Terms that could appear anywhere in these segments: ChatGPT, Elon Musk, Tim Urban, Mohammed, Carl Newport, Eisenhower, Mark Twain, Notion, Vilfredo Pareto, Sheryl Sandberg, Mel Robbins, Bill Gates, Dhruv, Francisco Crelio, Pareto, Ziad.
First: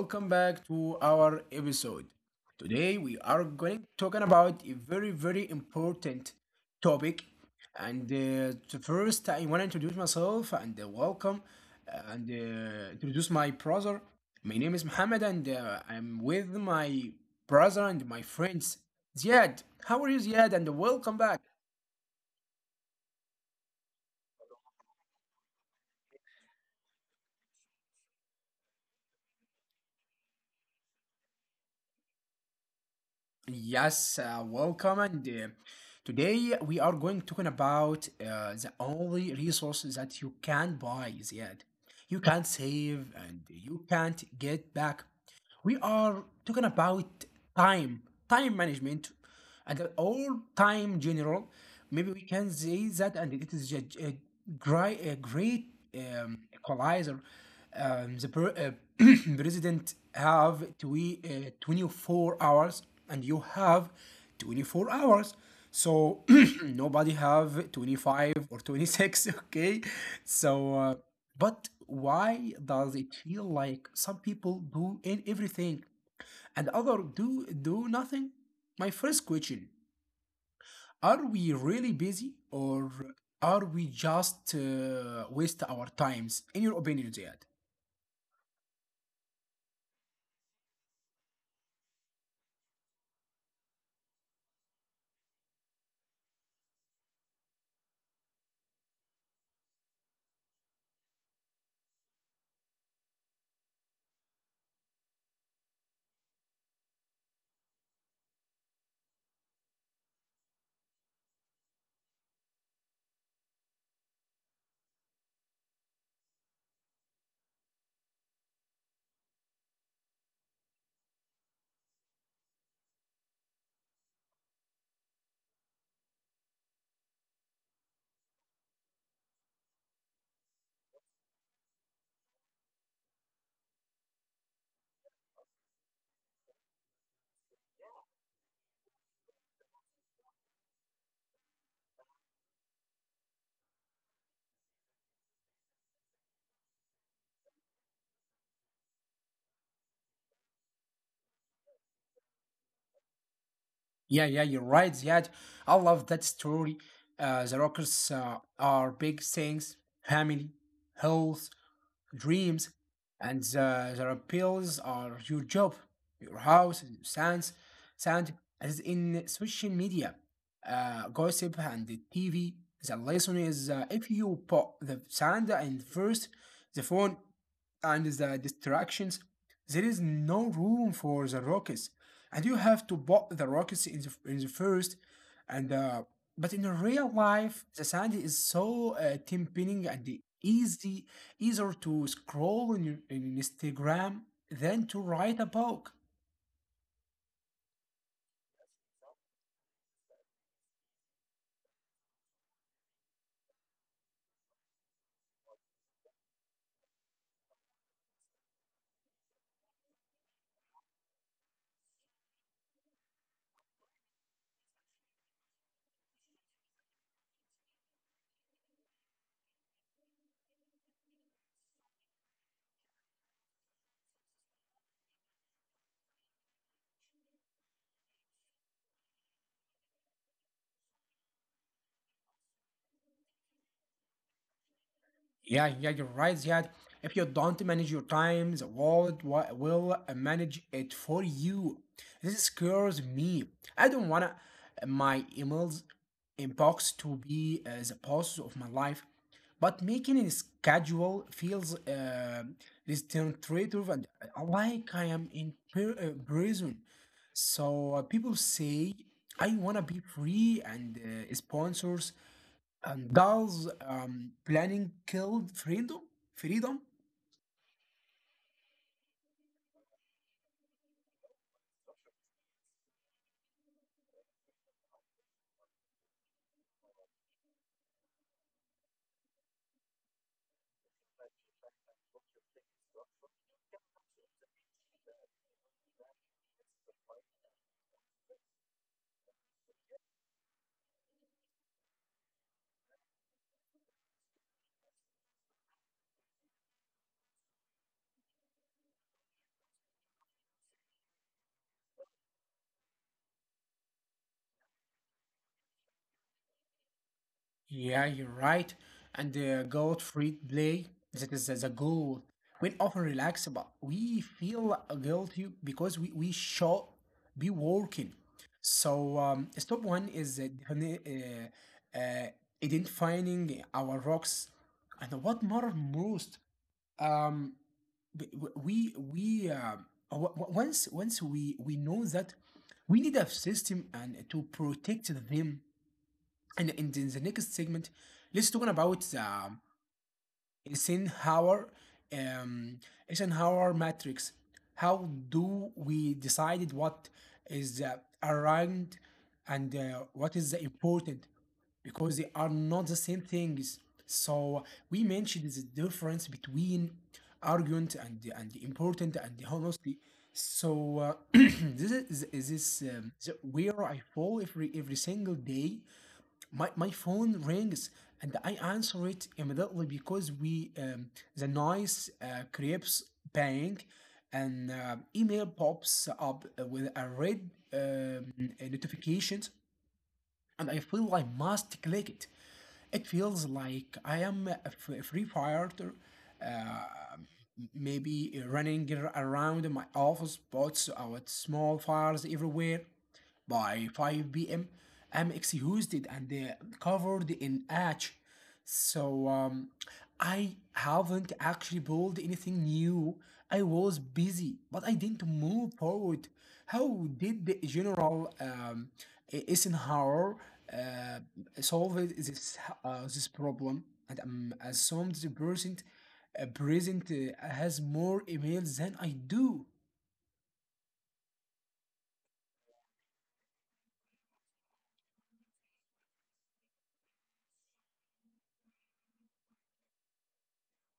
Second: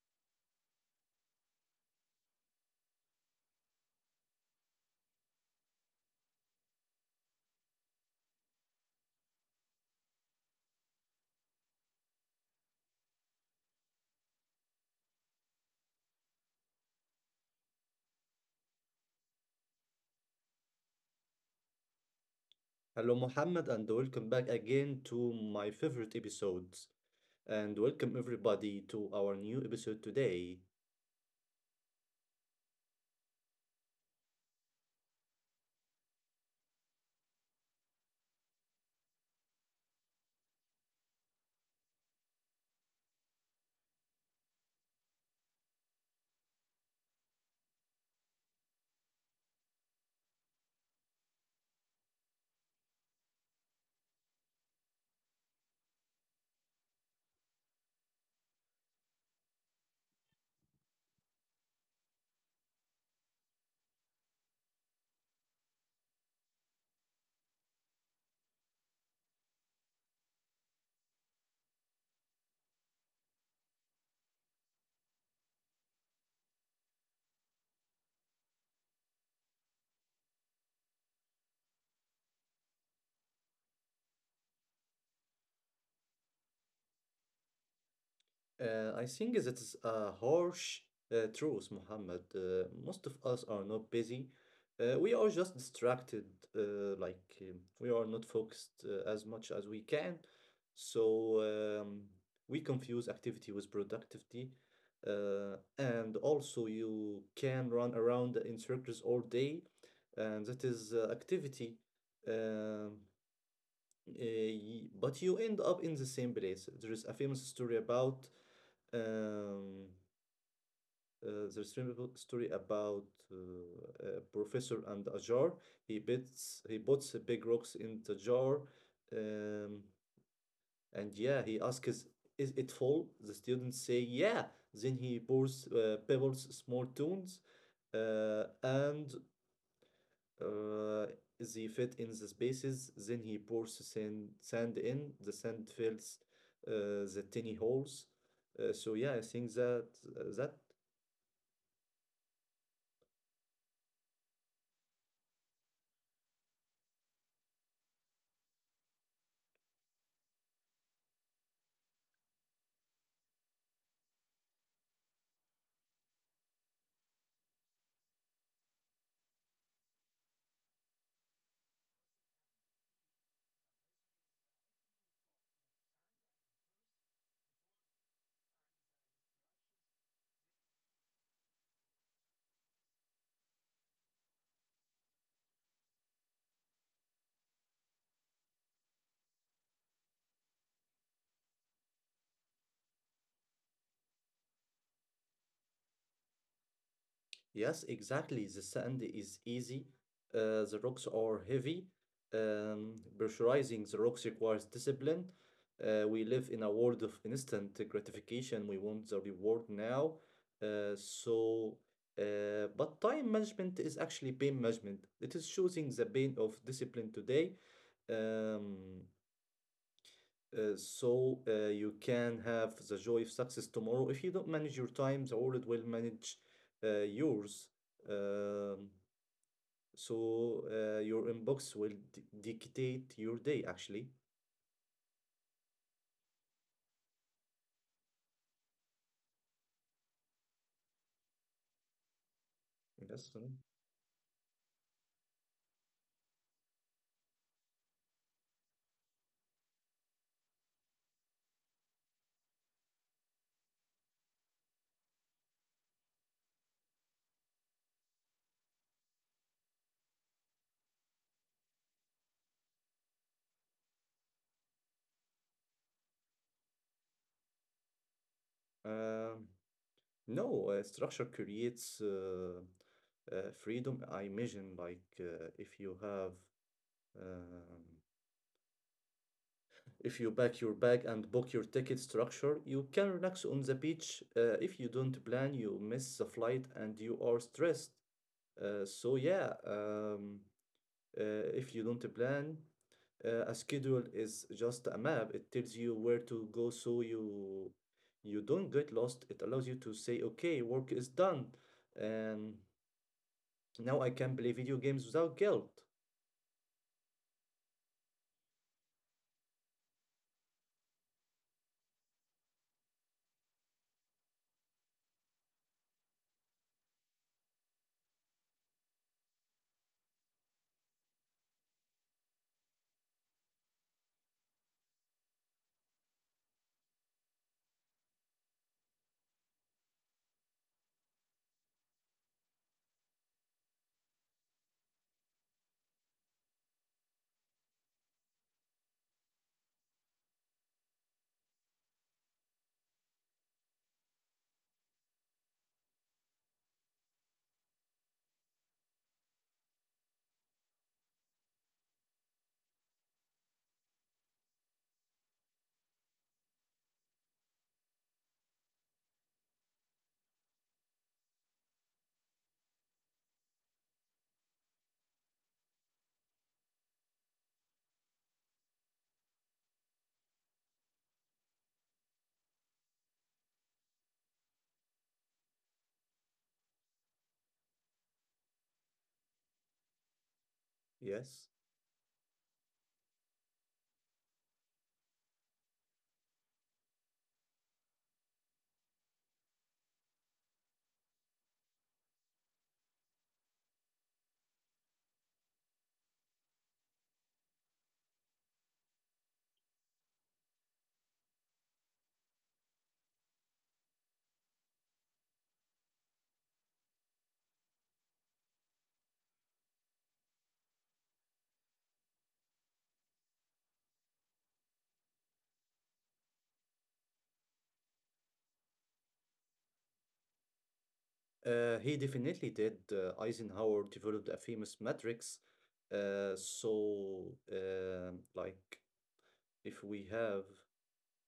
Welcome back to our episode. Today, we are going to talk about a very, very important topic. And to first, I want to introduce myself and welcome and introduce my brother. My name is Mohammed, and I'm with my brother and my friends. Ziad, how are you, Ziad? And welcome back. Hello, Mohammed, and welcome back again to my favorite episodes, and welcome everybody to our new episode today. Yes, welcome. And Today we are going to talking about the only resources that you can buy is yet. You can't save and you can't get back. We are talking about time time management and all time general. Maybe we can say that, and it is a great equalizer. um, the per, uh, president have 24 hours, and you have 24 hours. So nobody have 25 or 26. Okay, so but why does it feel like some people do everything and other do nothing? My first question: Are we really busy, or are we just waste our times? In your opinion, Ziad? I think that is a harsh truth, Muhammad. Most of us are not busy. We are just distracted, we are not focused as much as we can. So we confuse activity with productivity. And also, you can run around in circles all day, and that is activity. Um, but you end up in the same place. There is a famous story about. Um, there's a story about a professor and a jar. He puts big rocks in the jar, um, and yeah, he asks, "Is it full?" The students say, "Yeah." Then he pours pebbles, small stones, and uh, they fit in the spaces. Then he pours sand in. The sand fills the tiny holes. So yeah, I think that. Yeah, yeah, you're right, Ziad. I love that story. The rockers are big things: family, health, dreams, and the repels are your job, your house, sound, as in social media, gossip, and the TV. The lesson is, if you put the sound in first, the phone and the distractions, there is no room for the rockets, and you have to put the rockets in the first. And but in real life, the sand is so tempting and easier to scroll in Instagram than to write a book. Yes, exactly. The sand is easy. The rocks are heavy. Pressurizing the rocks requires discipline. We live in a world of instant gratification. We want the reward now. Uh, so, but time management is actually pain management. It is choosing the pain of discipline today. Um, you can have the joy of success tomorrow. If you don't manage your time, the world will manage yours. Um, your inbox will d dictate your day, actually. Yeah, yeah, you're right, Ziad. If you don't manage your times, the world will manage it for you. This Yes. scares Mm. me. I don't want my emails inbox to be the boss of my life, but making a schedule feels restrictive and like I am in prison. So people say I want to be free, and sponsors and does planning kill freedom? Freedom? Um, no, structure creates freedom. I imagine, like, if you have. Um, If you pack your bag and book your ticket structure, you can relax on the beach. If you don't plan, you miss the flight and you are stressed. Uh, so yeah, um, if you don't plan, a schedule is just a map. It tells you where to go, so you don't get lost. It allows you to say, okay, work is done, and now I can play video games without guilt. Yeah, you're right. And the goat free play, that is the goal. We often relax, but we feel guilty because we should be working. So, step one is uh, uh, identifying our rocks and what matter most. Um, we w- w- once once we know that we need a system and to protect them. And in the next segment, let's talk about the Eisenhower um, Eisenhower matrix. How do we decide what is around and what is the important? Because they are not the same things. So we mentioned the difference between argument and important and honestly. So this is where I fall every single day. My phone rings, and I answer it immediately because we the noise creeps bang, and email pops up with a red notifications, and I Yes. feel I must click it. It feels like I am a free fighter, uh, maybe running around my office, pots out small fires everywhere. By 5 p.m., I'm exhausted and covered in ash. So I haven't actually built anything new. I was busy, but I didn't move forward. How did the General Eisenhower uh, solve this problem? And assumed the present has more emails than I do. He definitely did. Eisenhower developed a famous matrix. So, like, if we have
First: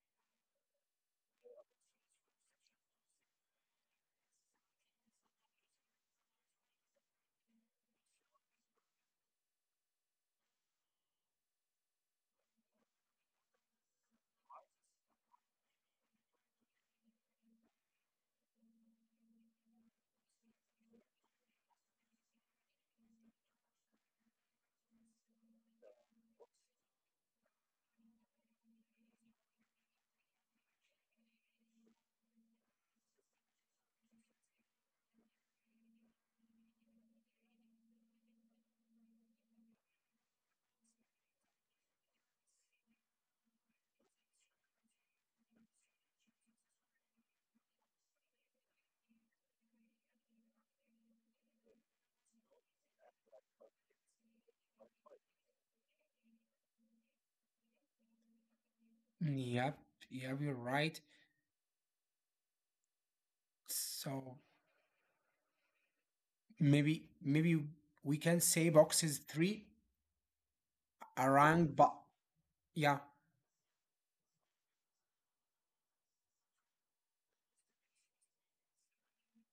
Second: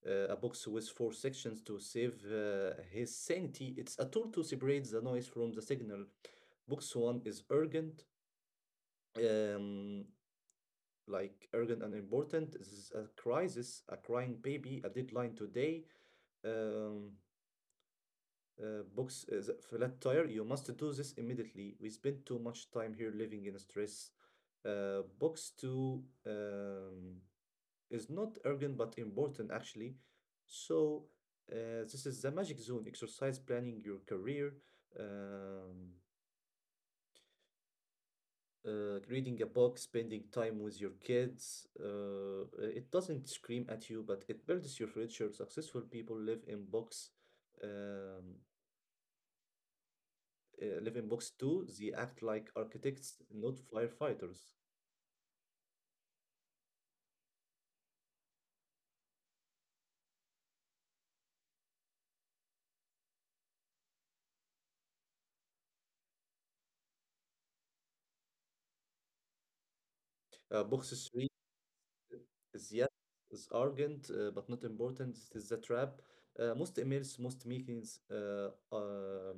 a box with four sections to save his sanity, it's a tool to separate the noise from the signal. Box one is urgent, um, like urgent and important. This is a crisis, a crying baby, a deadline today. Um, box The flat tire. You must do this immediately. We spend too much time here living in stress. Box two is not urgent but important actually. So this is the magic zone. Exercise planning your career, um, reading a book, spending time with your kids. It doesn't scream at you, but it builds your future. Successful people live in box. Um, Live in box two, they act like architects, not firefighters. Yep, yeah, you're right. So maybe we can say boxes three Box three, around, but they yeah, act as arrogant but not important. It is a trap. Most emails, most meetings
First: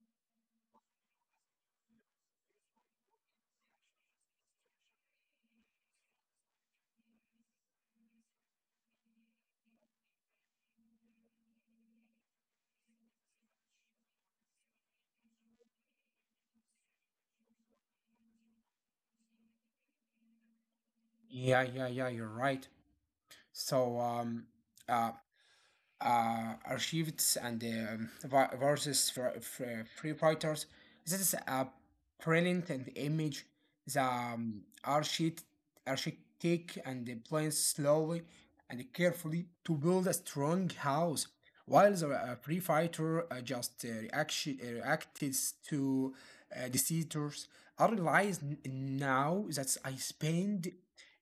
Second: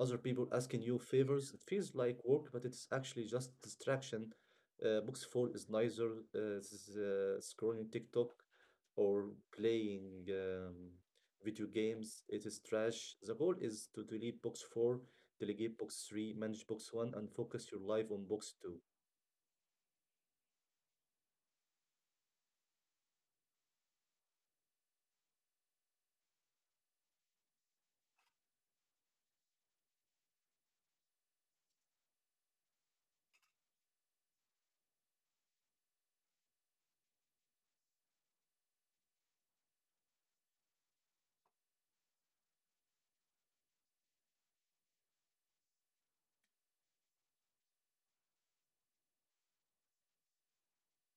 other people asking you favors. It feels like work, but it's actually just distraction. Books fall is neither scrolling TikTok or playing video games. It is trash. The goal is to delete box four, delegate box three, manage box one, and focus your life on box two. Yeah, you're right. So uh, archivists and versus free fighters. This is a brilliant and image. The architect and the plans slowly and carefully to build a strong house, while the free fighter just reacts to the seizures. I realize now that I spend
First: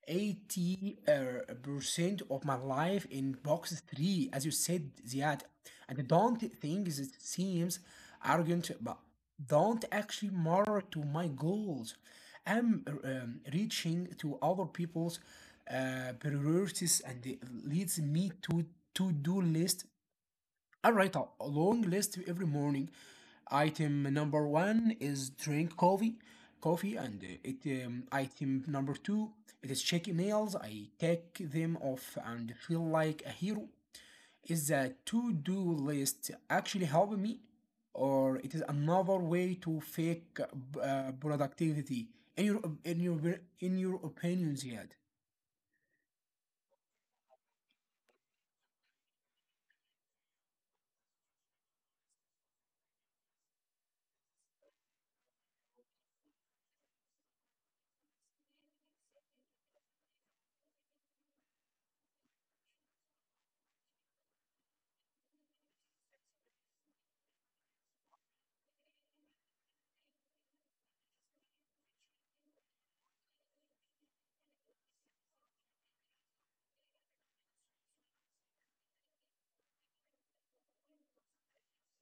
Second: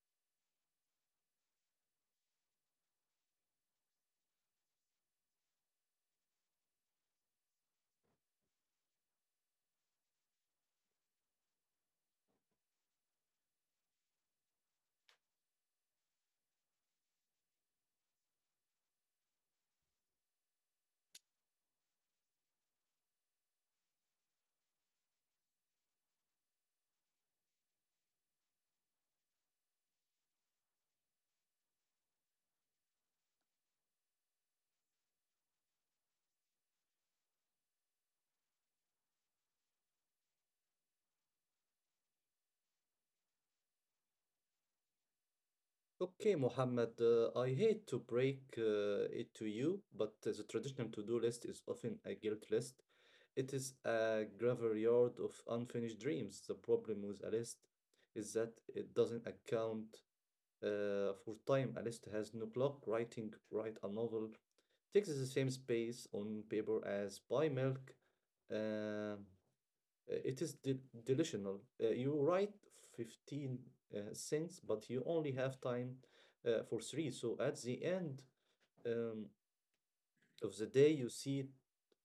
80 percent of my life in box three, as you said, Ziad. And I don't think it seems arrogant, but don't actually matter to my goals. I'm reaching to other people's priorities, and it leads me to do list. I write a long list every morning. Item number one is drink coffee, and it. Item number two, it is check emails. I take them off and feel like a hero. Is the to-do list actually helping me, or it is another way to fake productivity? In your, in your, in your opinions, yet? Okay, Mohammed, I hate to break it to you, but the traditional to-do list is often a guilt list. It is a graveyard of unfinished dreams. The problem with a list is that it doesn't account for time. A list has no clock. Writing, write a novel, takes the same space on paper as buy milk. Um It is de delusional. You write 15 cents, but you only have time for three. So at the end um, of the day, you see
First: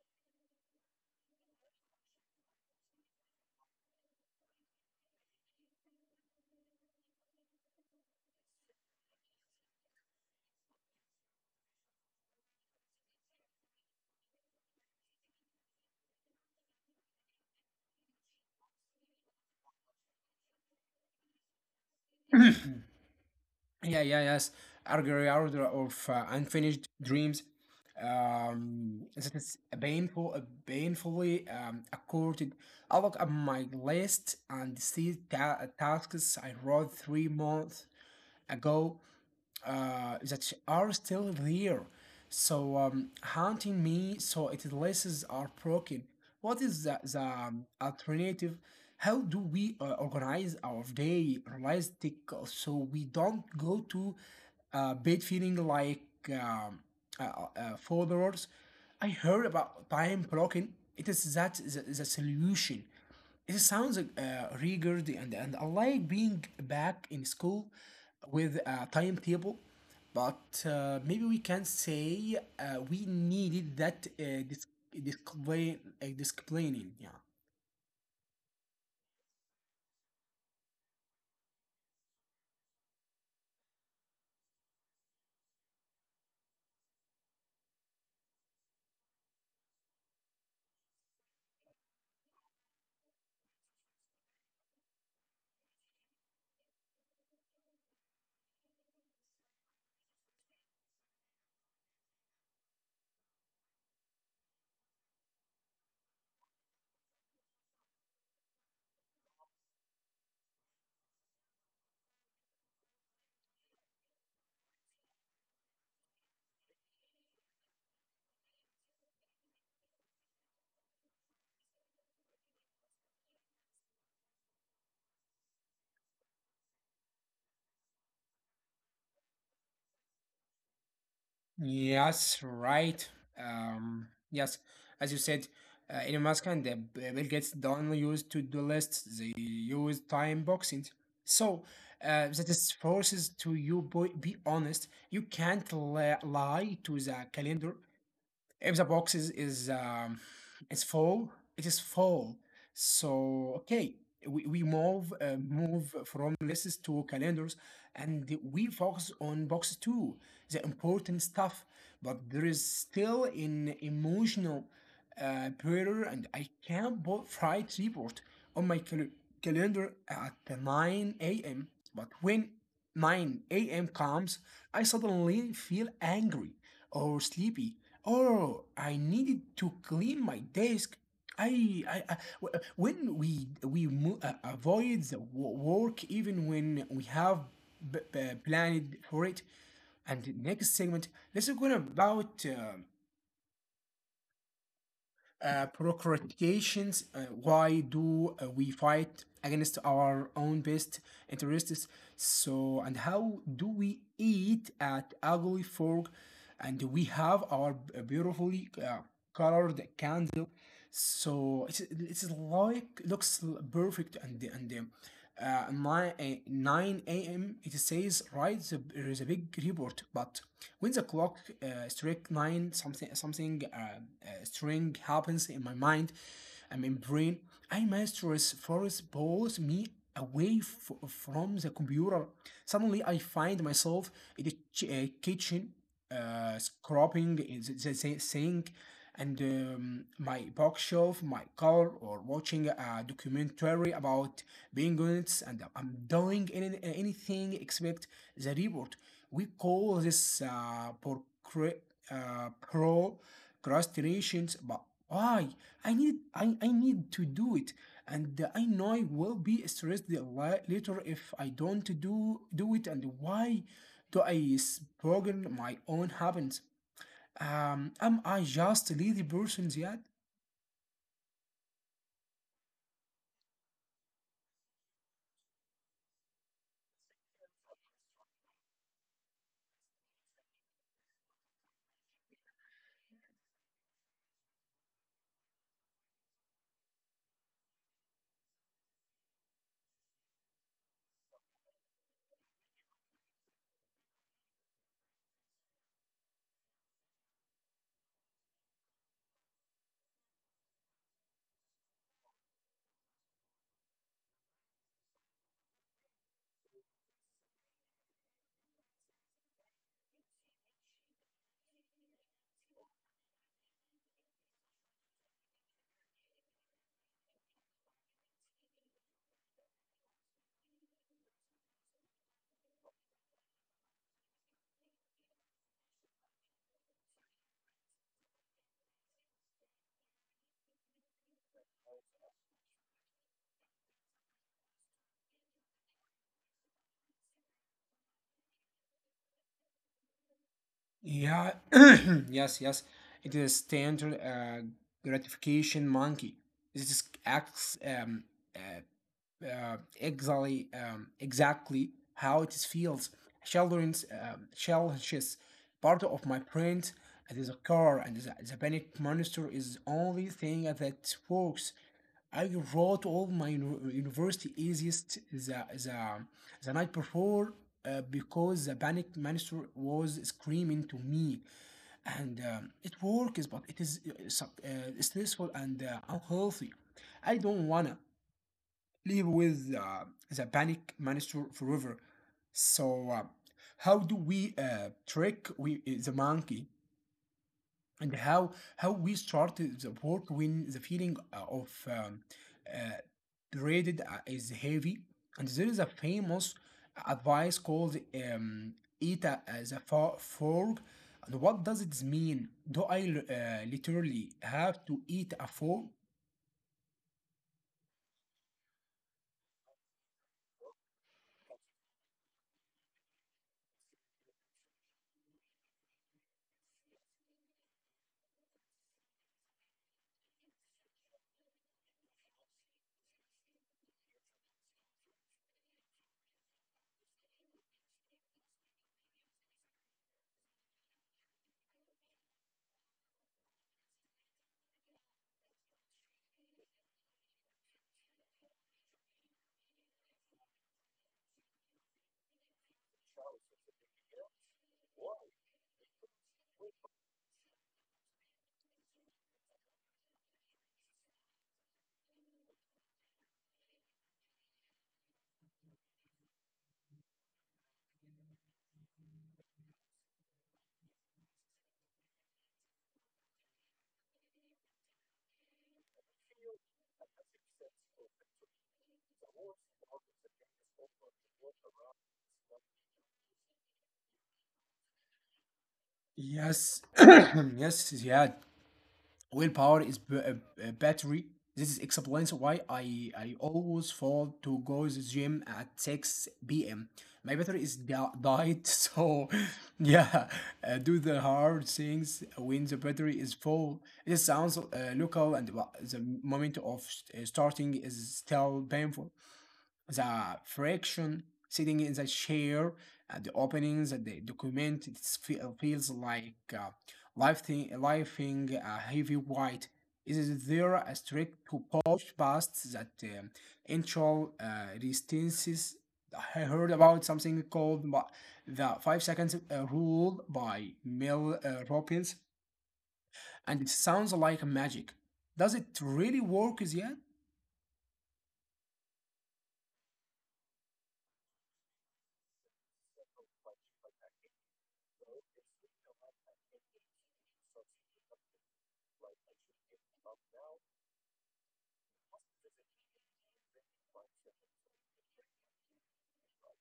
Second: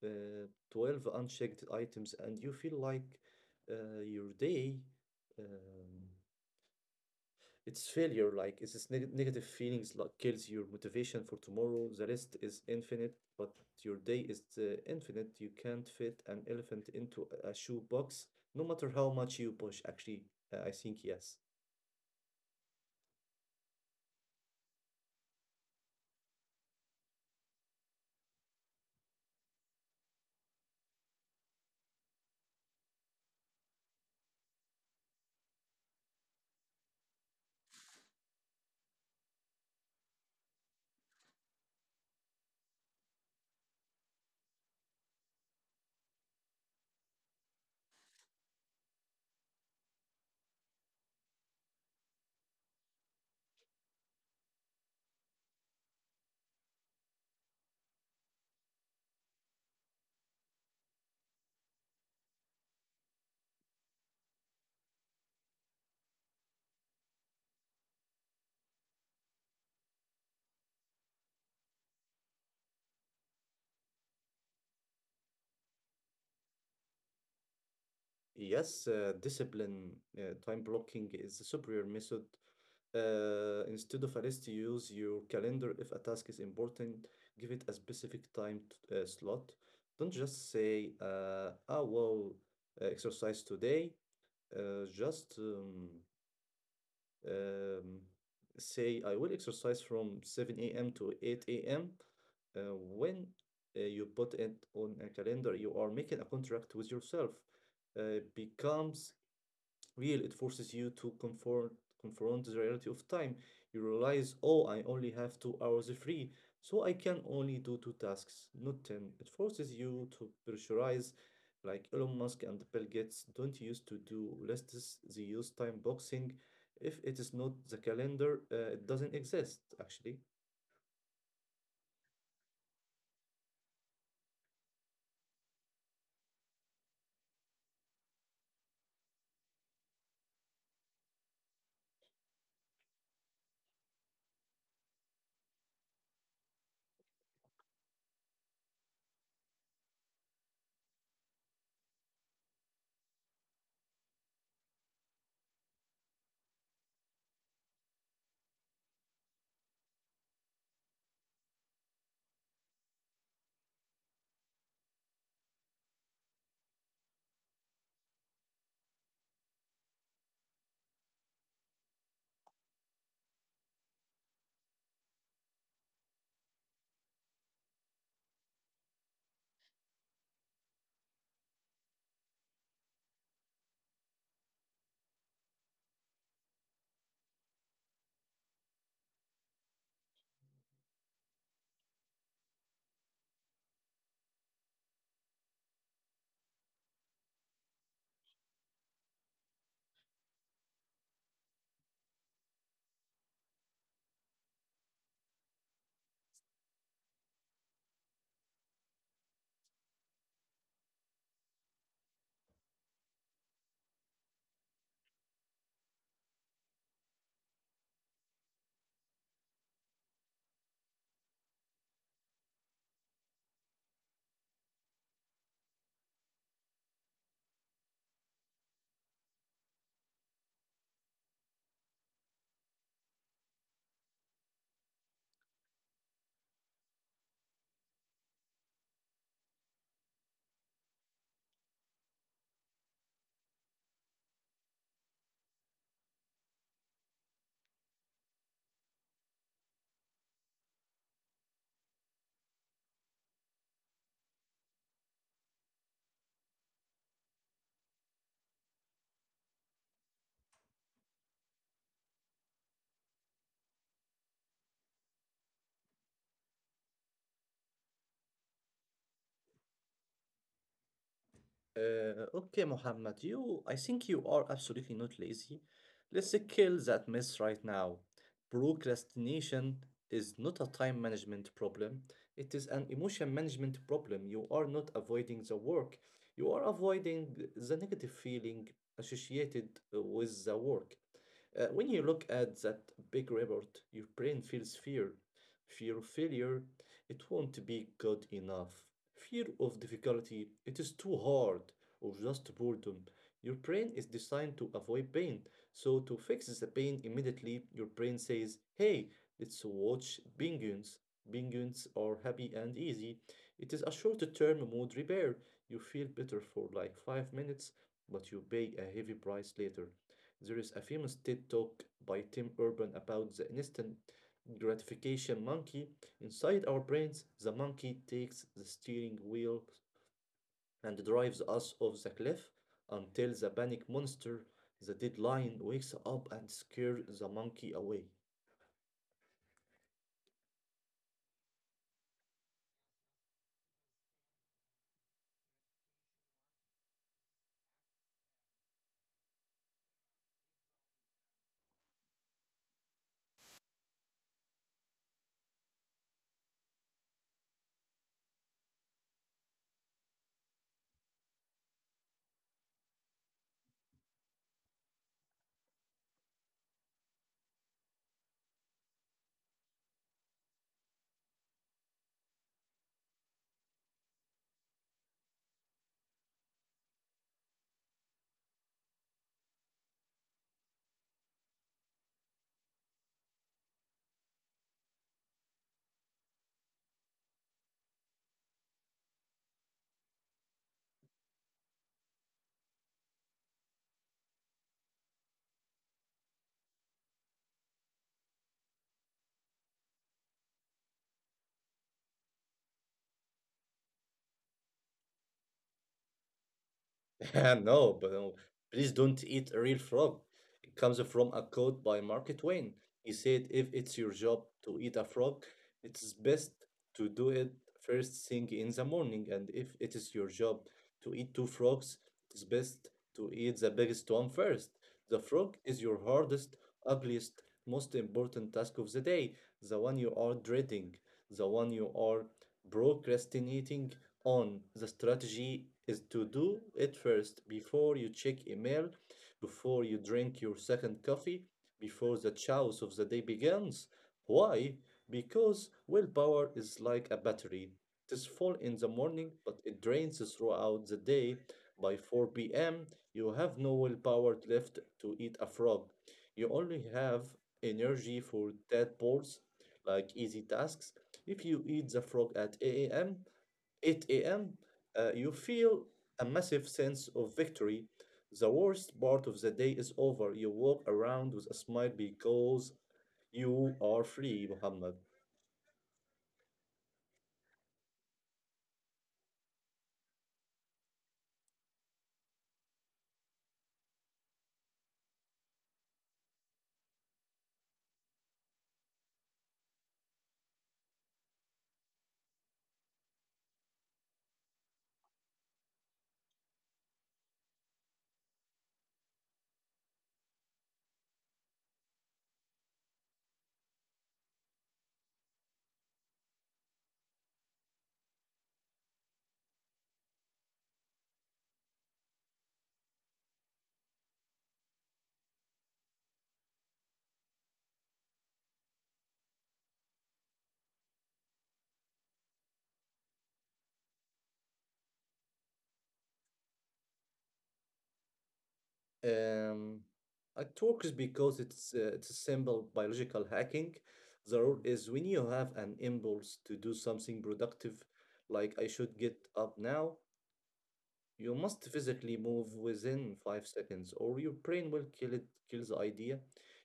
12 unchecked items and you feel like your day um, it's failure, like it's this negative feelings like kills your motivation for tomorrow. The rest is infinite, but your day is infinite. You can't fit an elephant into a shoebox, no matter how much you push. Actually, I think yes. Yeah, yeah, yes. Argyriard of Unfinished Dreams. That is a painfully accorded. I look at my list and see tasks I wrote 3 months ago that are still there. So haunting me, so its laces are broken. What is the alternative? How do we organize our day realistic so we don't go to bed feeling like um, folders? I heard about time blocking. It is that the solution. It sounds rigid and I like being back in school with a timetable, but maybe we can say we needed that discipline, disciplining. Yeah. Yes, discipline, time blocking is the superior method. Instead of a list, you use your calendar. If a task is important, give it a specific slot. Don't just say, oh, well, exercise today. Just um, say I will exercise from 7 a.m. to 8 a.m. When you put it on a calendar, you are making a contract with yourself. Becomes real. It forces you to confront the reality of time. You realize, oh, I only have 2 hours free, so I can only do two tasks, not ten. It forces you to pressurize, like Elon Musk and Bill Gates don't use to do lists. They use time boxing. If it is not the calendar, it doesn't exist actually. Yes, right. Yes, as you said, Elon Musk and Bill Gates don't use to-do lists; they use time boxings. So that is forces to you be honest. You can't lie to the calendar. If the box is full, it is full. So okay, we move move from lists to calendars, and we focus on box two, the important stuff. But there is still an emotional barrier, and I can't put Fright report on my calendar at 9 a.m. But when 9 a.m. comes, I suddenly feel angry or sleepy, or I needed to clean my desk. I w- when we mo- avoid the work even when we have planned for it. And the next segment, let's talk about procrastinations. Why do we fight against our own best interests? So, and how do we eat at ugly fork? And we have our beautifully colored candles, so it's like looks perfect and my 9 a.m. it says right there is a big report, but when the clock strike nine, something string happens in my mind, I mean brain. I mistress first pulls me away from the computer. Suddenly I find myself in the kitchen scrubbing the sink, and my bookshelf, my car, or watching a documentary about penguins, and I'm doing anything except the report. We call this procrastinations, but why? I need to do it, and I know I will be stressed later if I don't do it. And why? Do I spoil my own habits? Am I just lazy person yet? Okay, Muhammad, I think you are absolutely not lazy. Let's kill that myth right now. Procrastination is not a time management problem, it is an emotion management problem. You are not avoiding the work, you are avoiding the negative feeling associated with the work. When you look at that big report, your brain feels fear. Fear of failure, it won't be good enough. Fear of difficulty, it is too hard, or just boredom. Your brain is designed to avoid pain. So, to fix the pain immediately, your brain says, hey, let's watch penguins. Penguins are happy and easy. It is a short term mood repair. You feel better for like 5 minutes, but you pay a heavy price later. There is a famous TED talk by Tim Urban about the instant gratification monkey. Inside our brains, the monkey takes the steering wheel and drives us off the cliff until the panic monster, the deadline, wakes up and scares the monkey away. Yeah, yes, yes. It is standard gratification monkey. This acts uh, exactly how it feels. Children's challenges part of my brain. It is a car, and the panic monster is the only thing that works. I wrote all my university easiest the night before because the panic minister was screaming to me, and it works, but it is stressful and unhealthy. I don't wanna live with the panic minister forever. So, how do we trick we the monkey? And how we start the work when the feeling of uh, dreaded is heavy. And there is a famous advice called eat the frog. And what does it mean? Do I literally have to eat a frog? No, but no, please don't eat a real frog. It comes from a quote by Mark Twain. He said, if it's your job to eat a frog, it's best to do it first thing in the morning. And if it is your job to eat two frogs, it's best to eat the biggest one first. The frog is your hardest, ugliest, most important task of the day, the one you are dreading, the one you are procrastinating on. The strategy is to do it first before you check email, before you drink your second coffee, before the chaos of the day begins. Why? Because willpower is like a battery. It is full in the morning, but it drains throughout the day. By 4 p.m., you have no willpower left to eat a frog. You only have energy for tadpoles, like easy tasks. If you eat the frog at 8 a.m., 8 a.m., you feel a massive sense of victory. The worst part of the day is over. You walk around with a smile because you are free, Muhammad. Yes, yes, yeah. Willpower is battery. This is explains why I always fall to go to the gym at 6 p.m. My battery is died, so yeah, do the hard things when the battery is full. It sounds local, and the moment of starting is still painful, the friction sitting in the chair and the openings and the document. It feels like lifting a heavy weight. Is there a trick to push past that initial resistances? I heard about something called the 5 seconds rule by Mel Robbins, and it sounds like magic. Does it really work yet? Um, it works because it's a simple biological hacking. The rule is when you have an impulse to do something productive, like I should get up now, you must physically move within 5 seconds, or your brain will kill the idea.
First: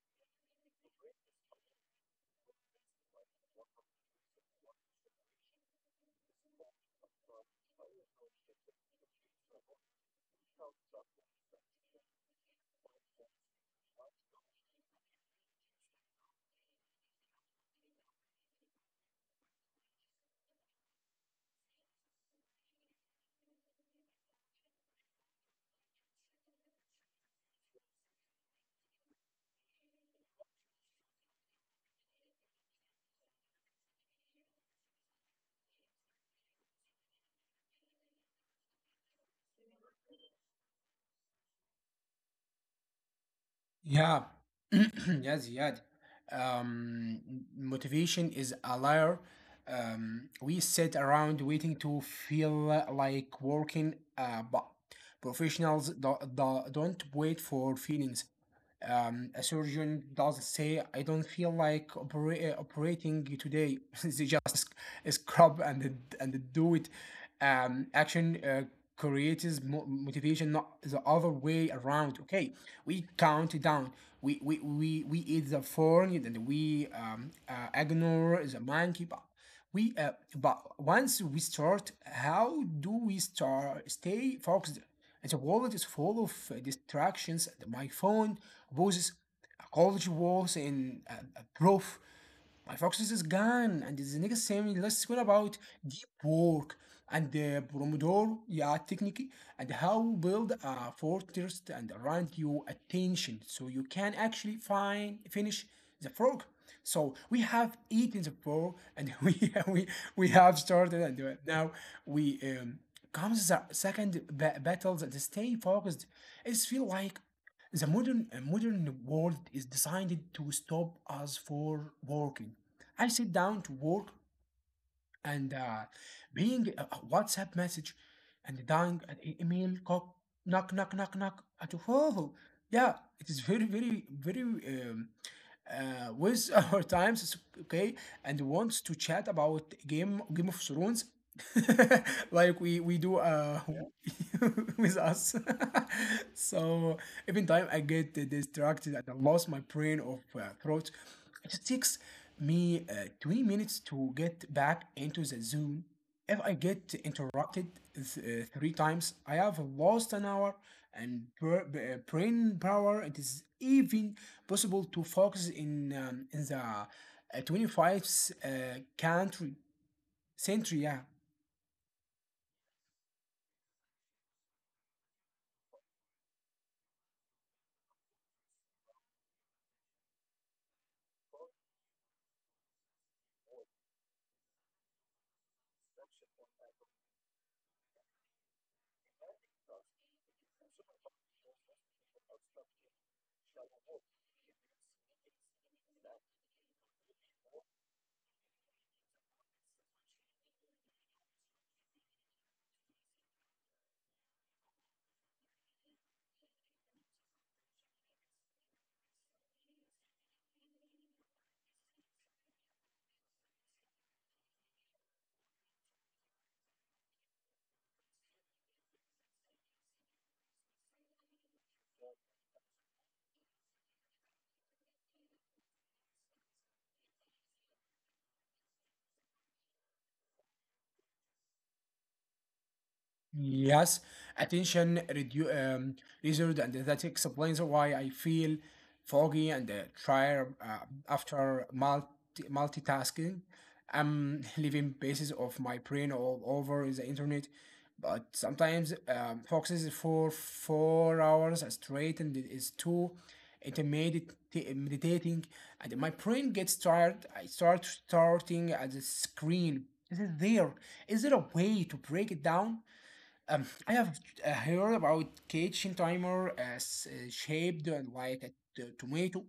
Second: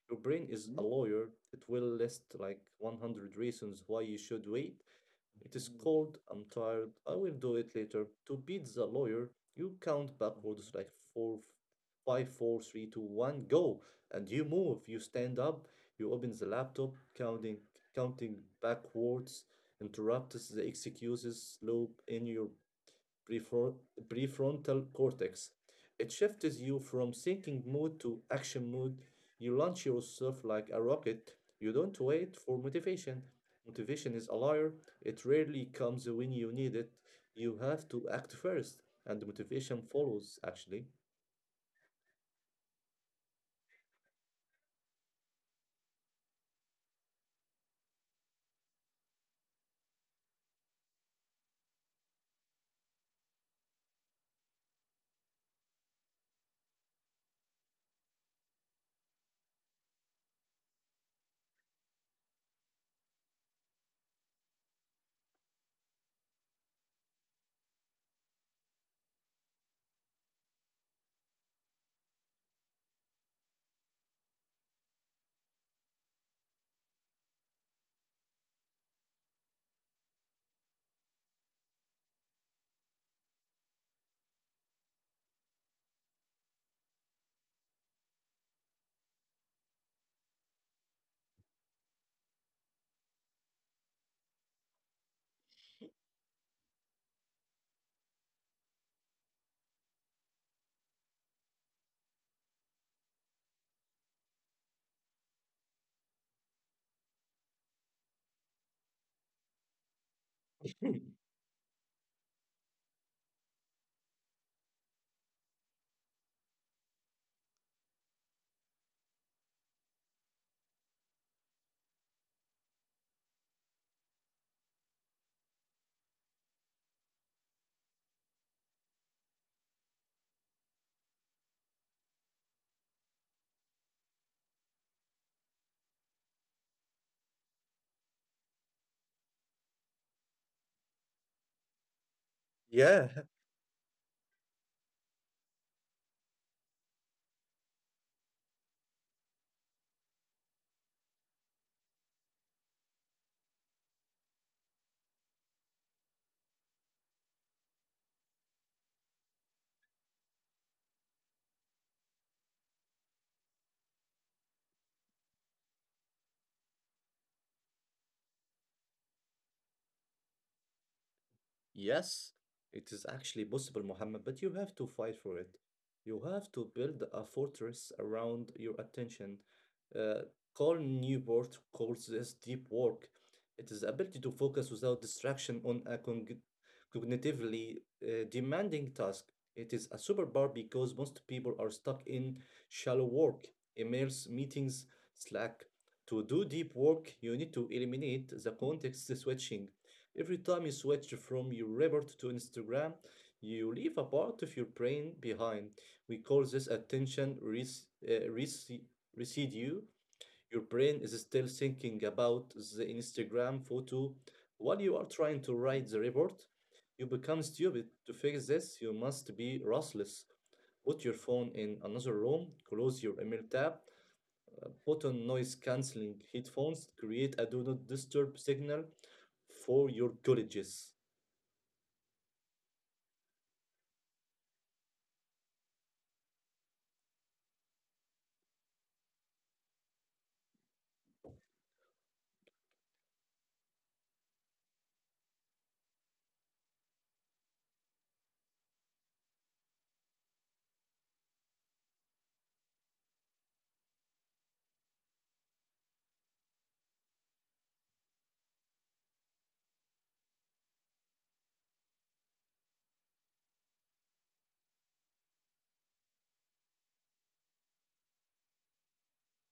Your brain is a Mhm. lawyer. It will list like 100 reasons why you should wait. It is cold. I'm tired. I will do it later. To beat the lawyer, you count backwards like five, four, three, two, one, go, and you move. You stand up. You open the laptop, counting backwards. Interrupts the excuses loop in your prefron- prefrontal cortex. It shifts you from thinking mode to action mode. You launch yourself like a rocket. You don't wait for motivation. Motivation is a liar. It rarely comes when you need it. You have to act first, and the motivation follows, actually. Yeah. Yes, yeah. Um, motivation is a liar. We sit around waiting to feel like working, but professionals don't wait for feelings. A surgeon does say, I don't feel like operating today. They just scrub and do it. Action creates motivation, not the other way around. Okay, we count down. We eat the phone and we ignore the monkey. We but once we start, how do we start stay focused? And the world is full of distractions. My phone poses college walls and a proof my focus is gone. And the next saying, let's talk about deep work and the Pomodoro, yeah, technique, and how build a fortress and around your attention so you can actually find finish the frog. So we have eaten the frog and we, we have started and now we um, comes the second battle, that stay focused. It's feel like the modern modern world is designed to stop us for working. I sit down to work and being a WhatsApp message and dying an email cock, knock at. Oh, yeah, it is very with our times. Okay, and wants to chat about Game of Thrones. Like we do Yeah, uh. With us. So even time I get distracted and I lost my brain of throat. It takes me 20 minutes to get back into the zone if I get interrupted three times, I have lost an hour and brain power. It is even possible to focus in the 25th country century. Yeah. yes, it is actually possible, Muhammad, but you have to fight for it. You have to build a fortress around your attention. Uh, Carl Newport calls this deep work. It is the ability to focus without distraction on a cognitively demanding task. It is a superpower because most people are stuck in shallow work, emails, meetings, Slack. To do deep work, you need to eliminate the context switching. Every time you switch from your report to Instagram, you leave a part of your brain behind. We call this residue. Your brain is still thinking about the Instagram photo while you are trying to write the report. You become stupid. To fix this, you must be restless. Put your phone in another room, close your email tab, put on noise cancelling headphones, create a do not disturb signal for your colleges. Yes, attention reserved, and that explains why I feel foggy and tired after multitasking. I'm leaving pieces of my brain all over the internet, but sometimes focuses for 4 hours straight, and it is too intermediate meditating, and my brain gets tired. I starting at the screen. Is it there? Is there a way to break it down? I have heard about kitchen timer as shaped and like a tomato.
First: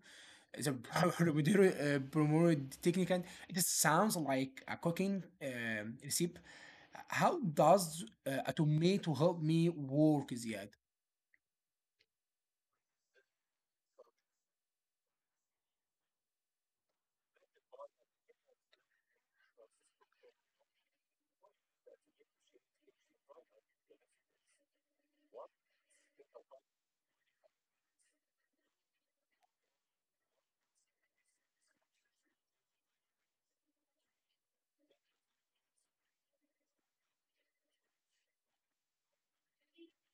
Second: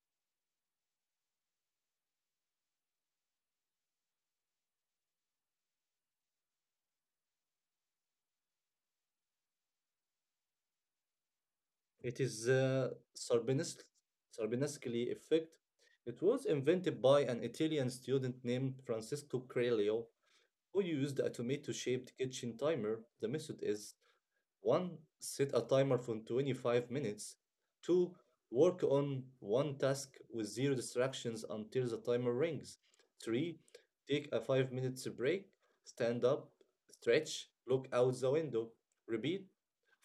The Pomodoro technique. And It sounds like a cooking recipe. How does a tomato help me work, Ziad? It is the Sarbenascali effect. It was invented by an Italian student named Francisco Crelio, who used a tomato shaped kitchen timer. The method is one, set a timer for 25 minutes. Two, work on one task with zero distractions until the timer rings. Three, take a 5 minute break, stand up, stretch, look out the window, repeat.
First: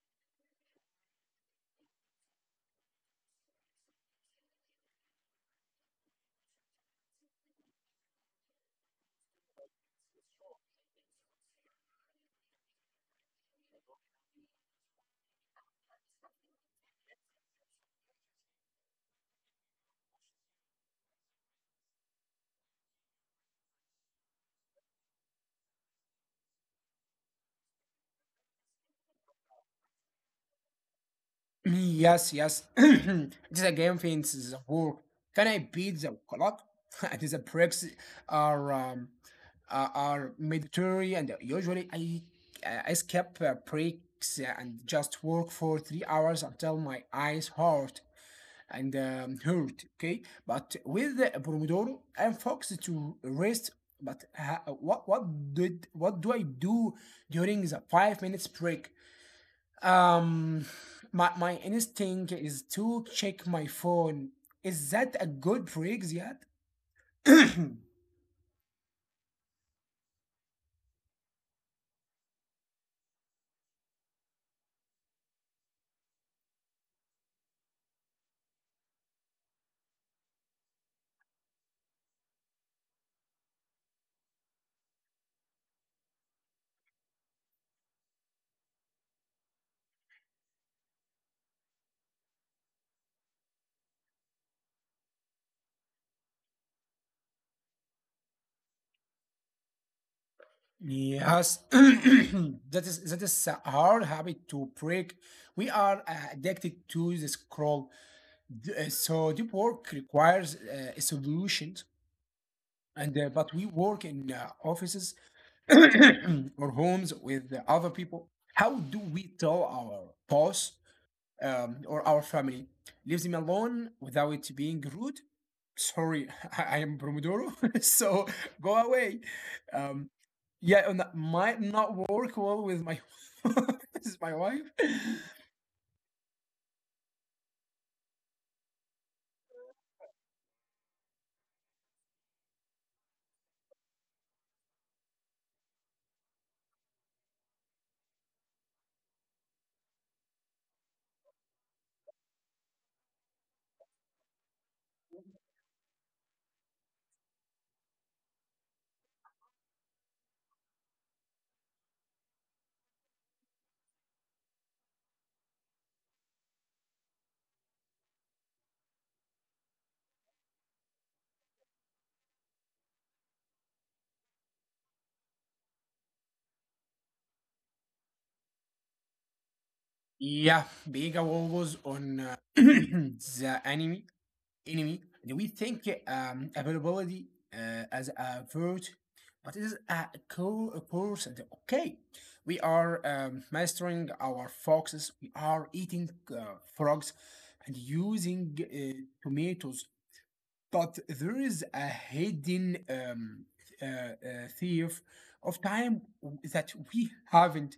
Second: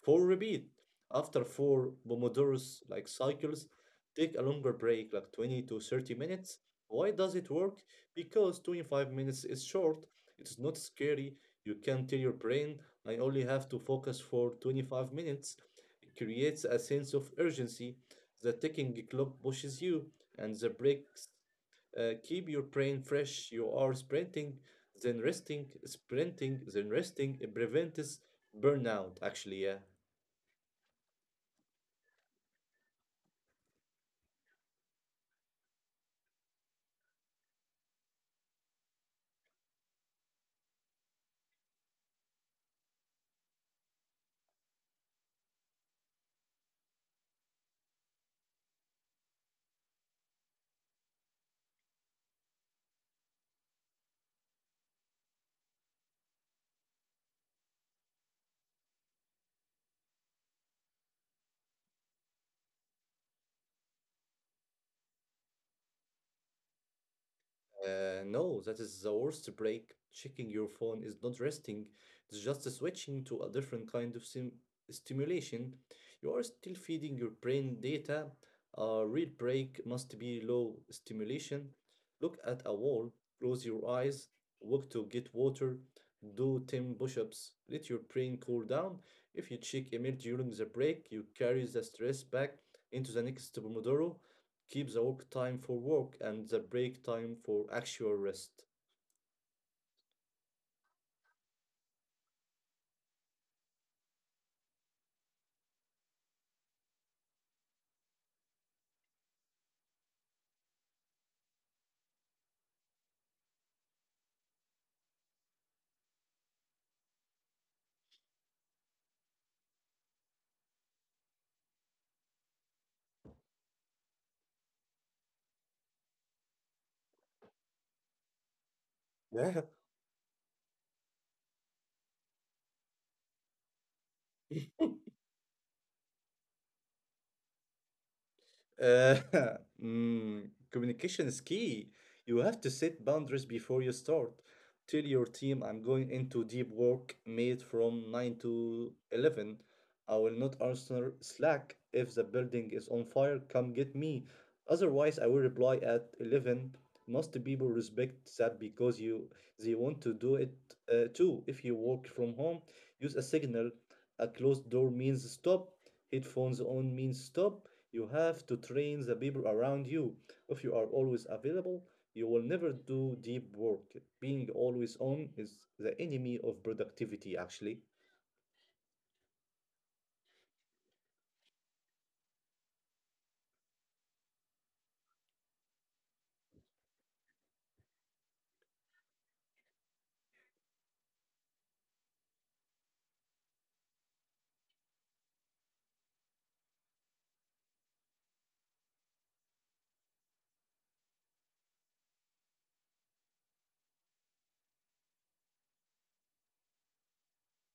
Four, repeat. After four Pomodoros like cycles, take a longer break, like 20 to 30 minutes. Why does it work? Because 25 minutes is short, it's not scary, you can tell your brain I only have to focus for 25 minutes. It creates a sense of urgency. The ticking clock pushes you, and the breaks keep your brain fresh. You are sprinting, then resting, sprinting, then resting. It prevents burnout, actually, yeah. Yes, yes. The game thinks the work. Can I beat the clock? And the breaks are um, are mandatory, and usually I skip breaks and just work for 3 hours until my eyes hurt and hurt. Okay, but with the Pomodoro, I'm focused to rest. But what do I do during the 5 minutes break? Um, my instinct is to check my phone. Is that a good break, Ziad? No, that is the worst break. Checking your phone is not resting, it's just switching to a different kind of sim stimulation. You are still feeding your brain data. A real break must be low stimulation. Look at a wall, close your eyes, walk to get water, do 10 push ups, let your brain cool down. If you check email during the break, you carry the stress back into the next Pomodoro keep the work time for work and the break time for actual rest. Yes, that is a hard habit to break. We are addicted to the scroll. So deep work requires solutions. And but we work in offices or homes with the other people. How do we tell our boss or our family? Leaves him alone without being rude. Sorry, I am Pomodoro, so go away. Yeah. Um, yeah, and that might not work well with my with my wife. Uh, communication is key. You have to set boundaries before you start. Tell your team I'm going into deep work made from 9 to 11. I will not answer Slack. If the building is on fire, come get me. Otherwise, I will reply at 11. Most people respect that because you they want to do it too. If you work from home, use a signal. A closed door means stop. Headphones on means stop. You have to train the people around you. If you are always available, you will never do deep work. Being always on is the enemy of productivity, actually. Yeah, being a Wolves on the anime enemy. And we think availability as a virtue, but it is a core course. And okay, we are mastering our foxes. We are eating frogs and using tomatoes. But there is a hidden uh, uh, thief of time that we haven't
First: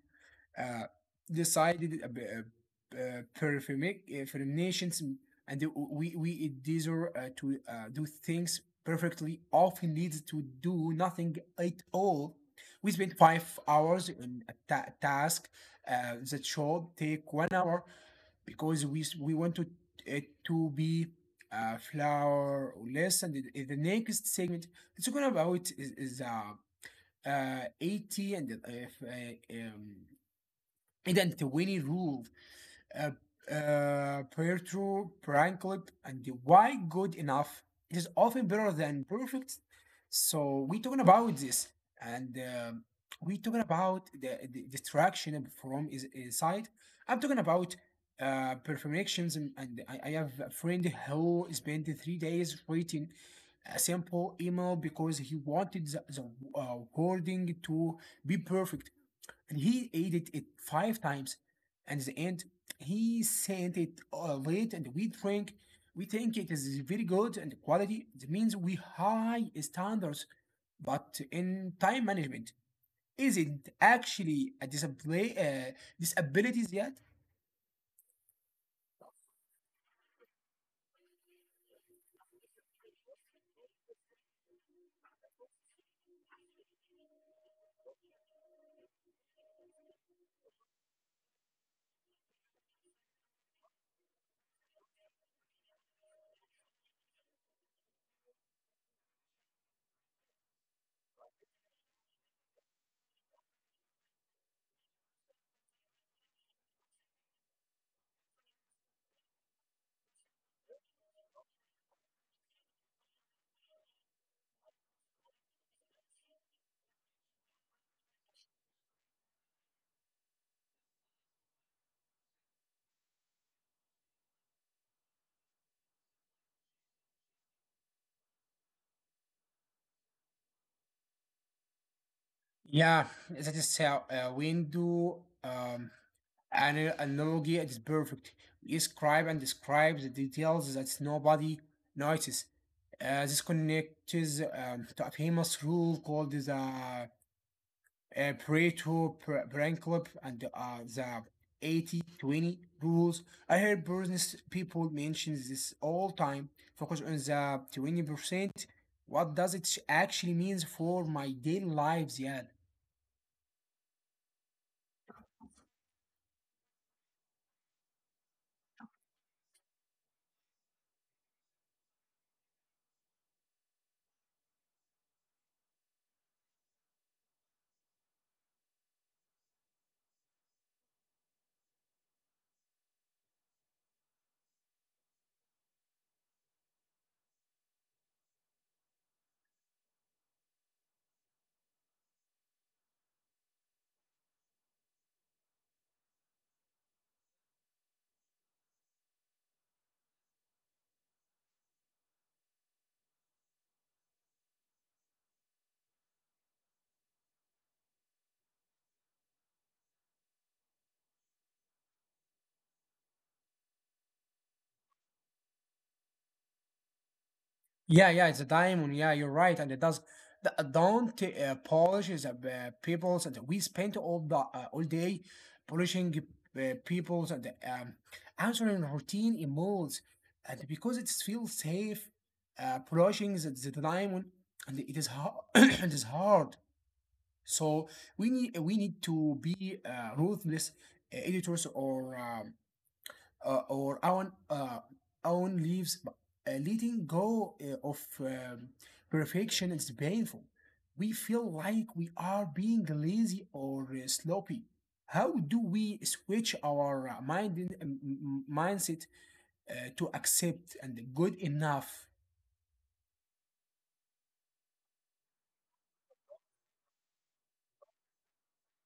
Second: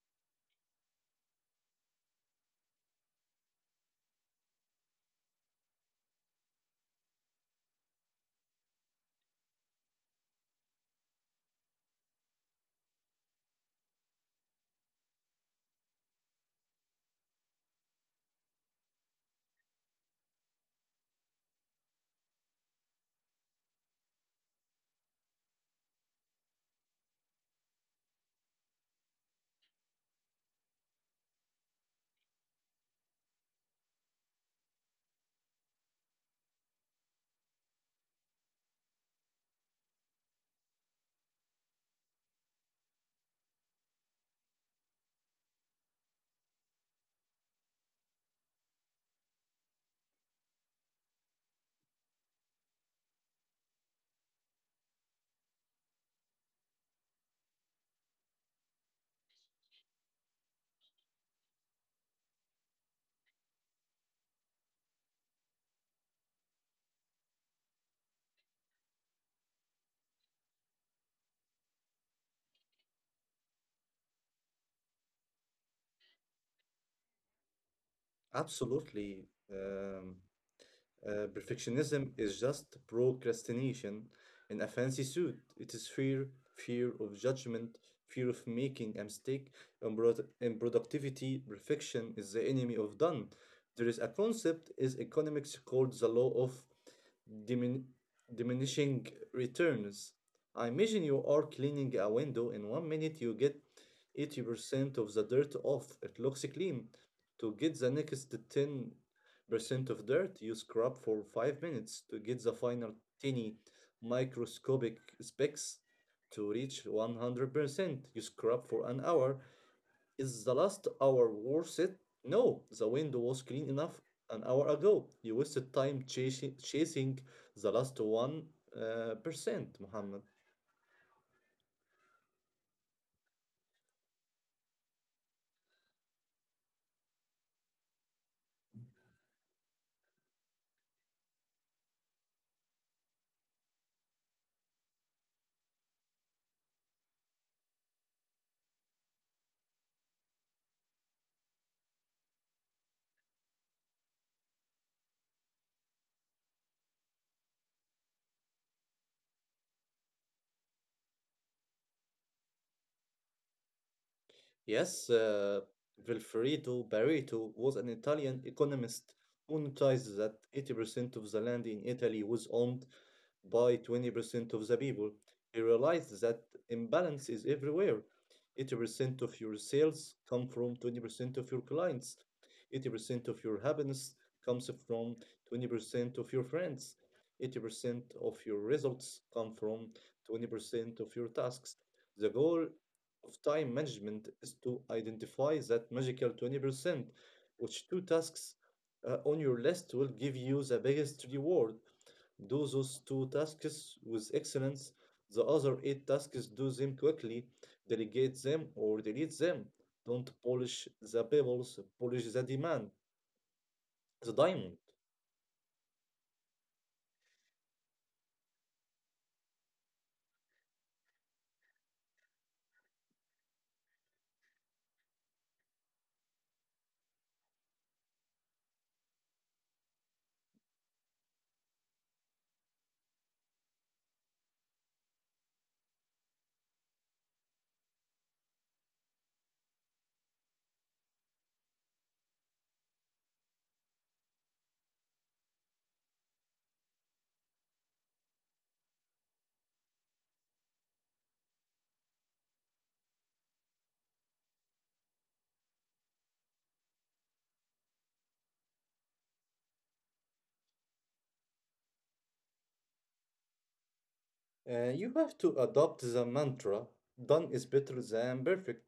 uh, decided perfect from nations, and we desire to do things perfectly often leads to do nothing at all. We spend 5 hours in a task that should take 1 hour because we want to it to be flower less. And in the next segment, it's going about is 80 and اذا تويني رولed uh, Pietro Pranklip, and why good enough, it is often better than perfect. So we're talking about this, and um, we're talking about the distraction from is side. I'm talking about perfectionism, and I have a friend who spent 3 days writing a simple email because he wanted the wording to be perfect, and he ate it five times. And at the end, he sent it late, and we drink. We think it is very good and quality. It means we high standards, but in time management isn't actually a disability disabilities yet. Absolutely. Um, Perfectionism is just procrastination in a fancy suit. It is fear, fear of judgment, fear of making a mistake. In productivity, perfection is the enemy of done. There is a concept is economics called the law of dimin- diminishing returns. I imagine you are cleaning a window. In 1 minute, you get 80% of the dirt off. It looks clean. To get the next 10% of dirt, you scrub for 5 minutes to get the final tiny microscopic specks. To reach 100%, you scrub for an hour. Is the last hour worth it? No, the window was clean enough an hour ago. You wasted time chasing the last one percent, Muhammad. Yeah, that is how window an analogy is perfect. You describe and describe the details that nobody notices. This connects to a famous rule called the Pareto principle and the 80-20 rules. I hear business people mention this all time. Focus on the 20%. What does it actually mean for my daily lives? Yeah. Yes, Vilfredo Pareto was an Italian economist who noticed that 80% of the land in Italy was owned by 20% of the people. He realized that imbalance is everywhere. 80% of your sales come from 20% of your clients. 80% of your happiness comes from 20% of your friends. 80% of your results come from 20% of your tasks. The goal of time management is to identify that magical 20%, which two tasks on your list will give you the biggest reward. Do those two tasks with excellence. The other eight tasks, do them quickly, delegate them or delete them. Don't polish the pebbles, polish the diamond. Yeah, yeah, it's a diamond. Yeah, you're right, and it does. The, don't polish is people's, and we spent all the all day polishing people's and answering routine emails, and because it feels safe, polishing is the diamond, and it is hard. It is hard. So we need to be ruthless editors or. Or our own lives, letting go of perfection is painful. We feel like we are being lazy or sloppy. How do we switch our mindset to accept and good enough? You have to adopt the mantra done is better than perfect.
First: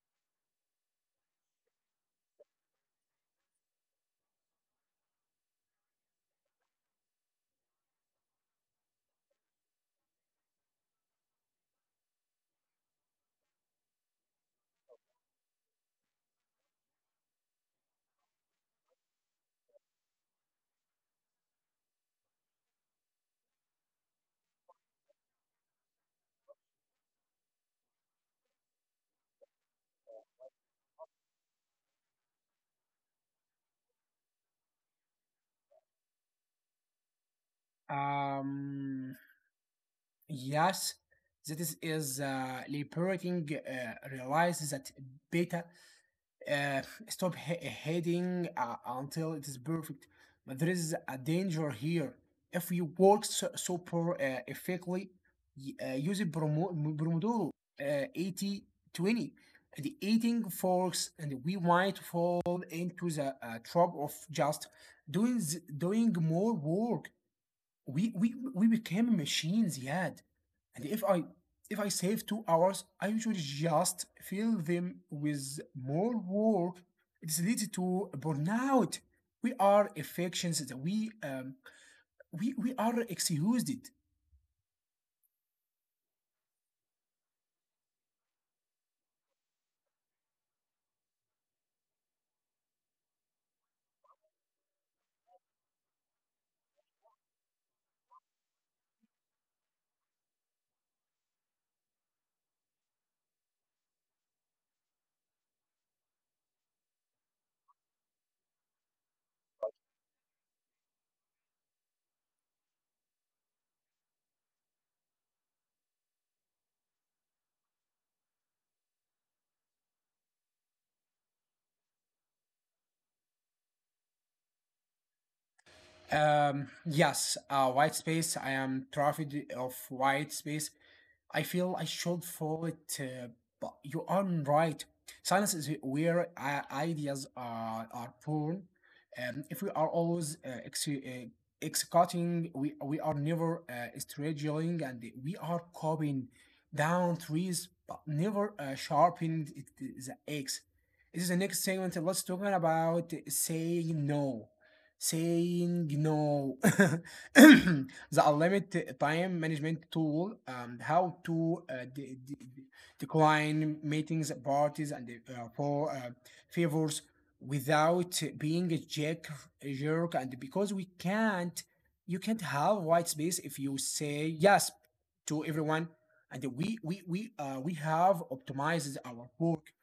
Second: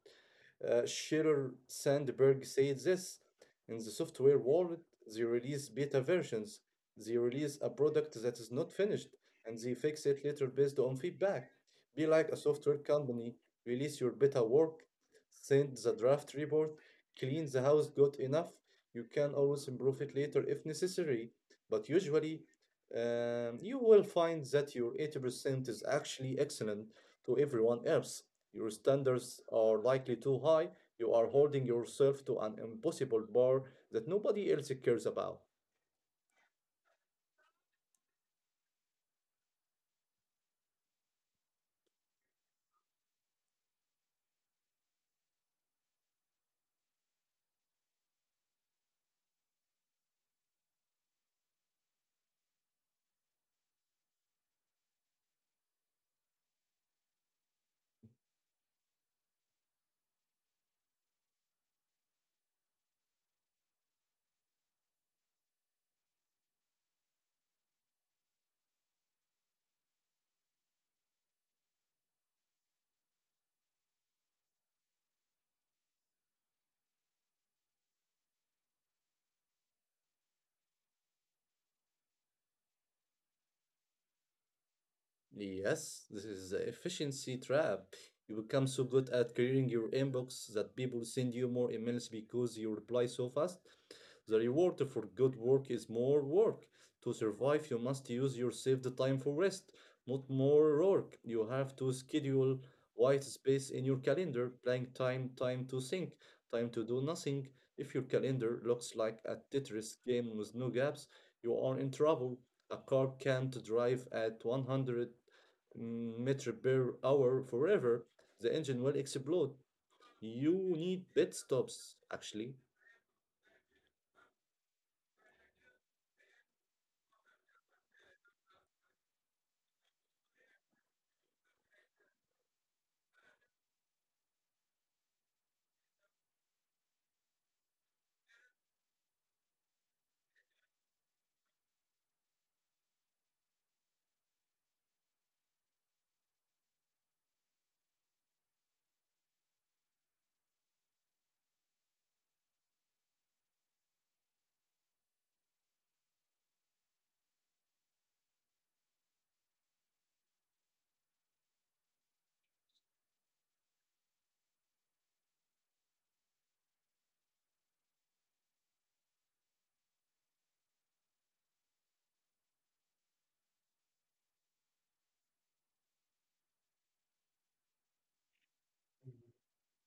Sheryl Sandberg said this. In the software world, they release beta versions, they release a product that is not finished, and they fix it later based on feedback. Be like a software company, release your beta work, send the draft report, clean the house good enough. You can always improve it later if necessary, but usually you will find that your 80% is actually excellent to everyone else. Your standards are likely too high. You are holding yourself to an impossible bar that nobody else cares about. Um, yes, that is liberating. Realize that better uh, stop heading until it is perfect. But there is a danger here. If you work so poor, effectively, using Pomodoro 80 20, the eating forks, and we might fall into the trap of just doing, doing more work. We became machines yet, and if I save 2 hours I usually just fill them with more work. It's leads to burnout. We are affections that we we are excused. Yes, this is the efficiency trap. You become so good at clearing your inbox that people send you more emails because you reply so fast. The reward for good work is more work. To survive, you must use your saved time for rest, not more work. You have to schedule white space in your calendar, blank time, time to think, time to do nothing. If your calendar looks like a Tetris game with no gaps, you are in trouble. A car can't drive at 100 meter per hour forever, the engine will explode. You need pit stops, actually. Um, yes, uh, white space, I am trafficked of white space. I feel I should follow it, but you are right. Silence is where ideas are born. If we are always executing, we are never strategizing, and we are copying down trees, but never sharpened it, the axe. This is the next segment. Let's talk about saying no. Saying no. The unlimited time management tool, and how to decline meetings, parties, and for favors without being a jerk, a jerk. And because we can't, you can't have white space if you say yes to everyone. And we have optimized our work.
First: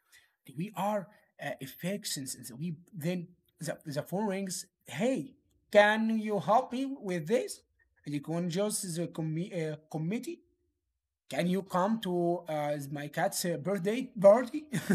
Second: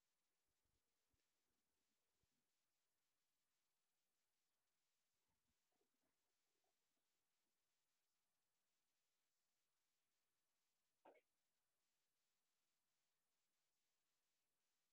We are affections. We then the phone rings. Hey, can you help me with this? And you can just the committee, can you come to my cat's birthday party?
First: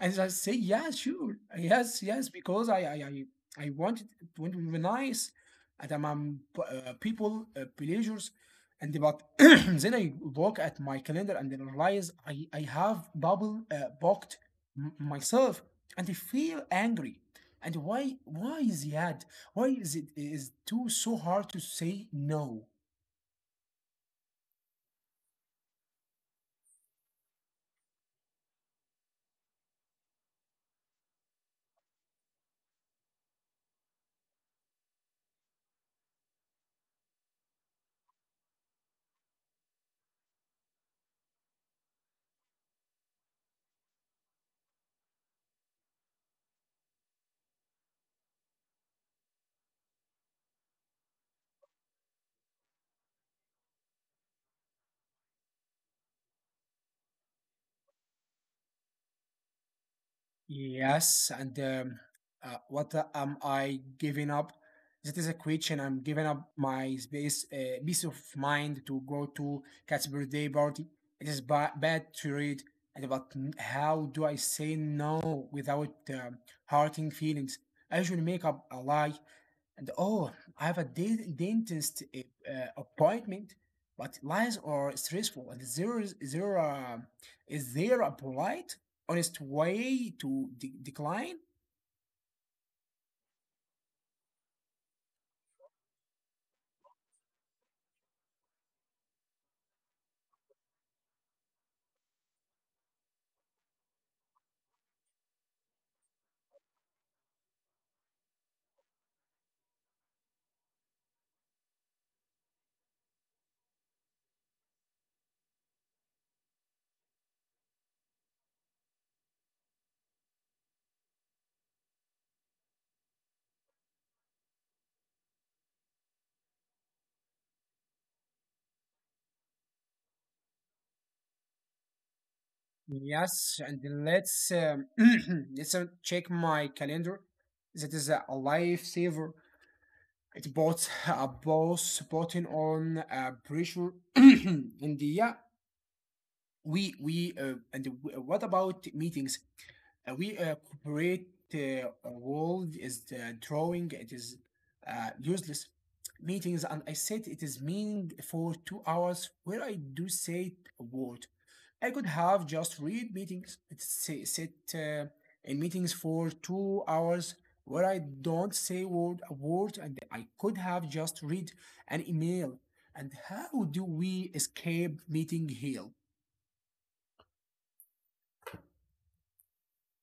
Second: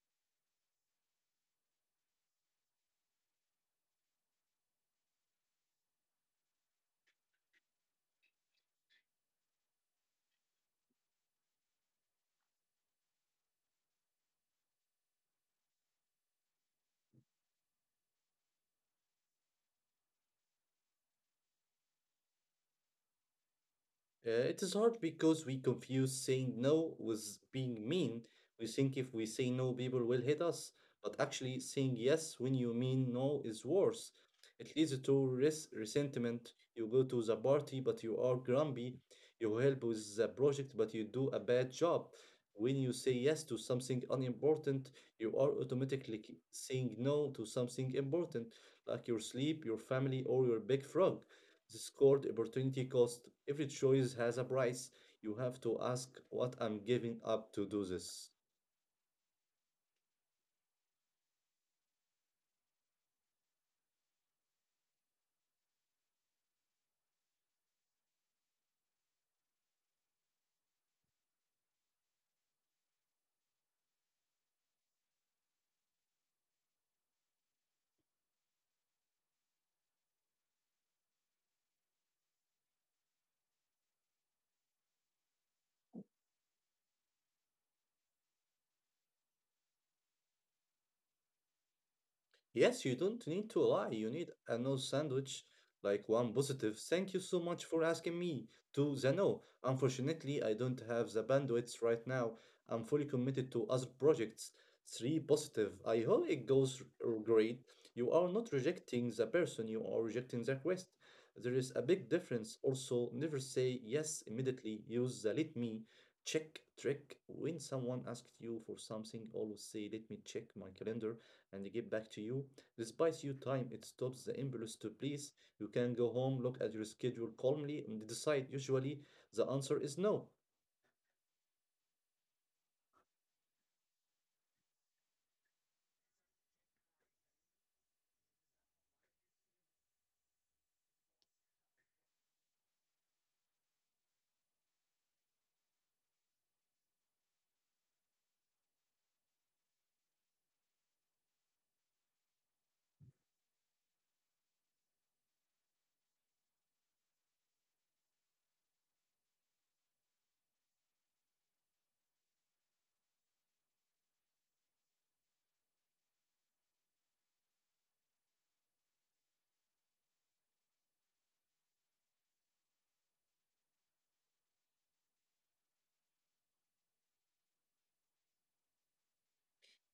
And I say, yeah, sure. Yes, yes, because I want want to be nice, and I'm, people, pleasures. And but then I look at my calendar and then realize I have bubble booked myself, and I feel angry. And why is that? Why is it is too so hard to say no? It is hard because we confuse saying no with being mean. We think if we say no, people will hit us. But actually, saying yes when you mean no is worse. It leads to resentment. You go to the party, but you are grumpy. You help with the project, but you do a bad job. When you say yes to something unimportant, you are automatically saying no to something important, like your sleep, your family, or your big frog discord, opportunity cost. Every choice has a price. You have to ask what I'm giving up to do this. Yes, and what am I giving up? That is a question. I'm giving up my space, peace of mind to go to cat's birthday party. It is bad to read, and but how do I say no without hurting feelings? I usually make up a lie, and oh, I have a dentist appointment, but lies are stressful. And there is there a polite, honest way to decline? Yes, you don't need to lie. You need a no sandwich, like one positive. Thank you so much for asking me to the no. Unfortunately, I don't have the bandwidth right now. I'm fully committed to other projects. Three positive. I hope it goes great. You are not rejecting the person, you are rejecting the request. There is a big difference. Also, never say yes immediately. Use the let me check trick. When someone asks you for something, always say let me check my calendar and give back to you. This buys you time. It stops the impulse to please. You can go home, look at your schedule calmly, and decide. Usually, the answer is no. Yes, and let's let's check my calendar. That is a lifesaver. It bought a boss button on pressure. And yeah, we and what about meetings? We corporate world is the drawing. It is useless meetings, and I said it is meaning for 2 hours where I do say a word. I could have just read meetings. It say, sit in meetings for 2 hours where I don't say word a word, and I could have just read an email. And how do we escape meeting hell?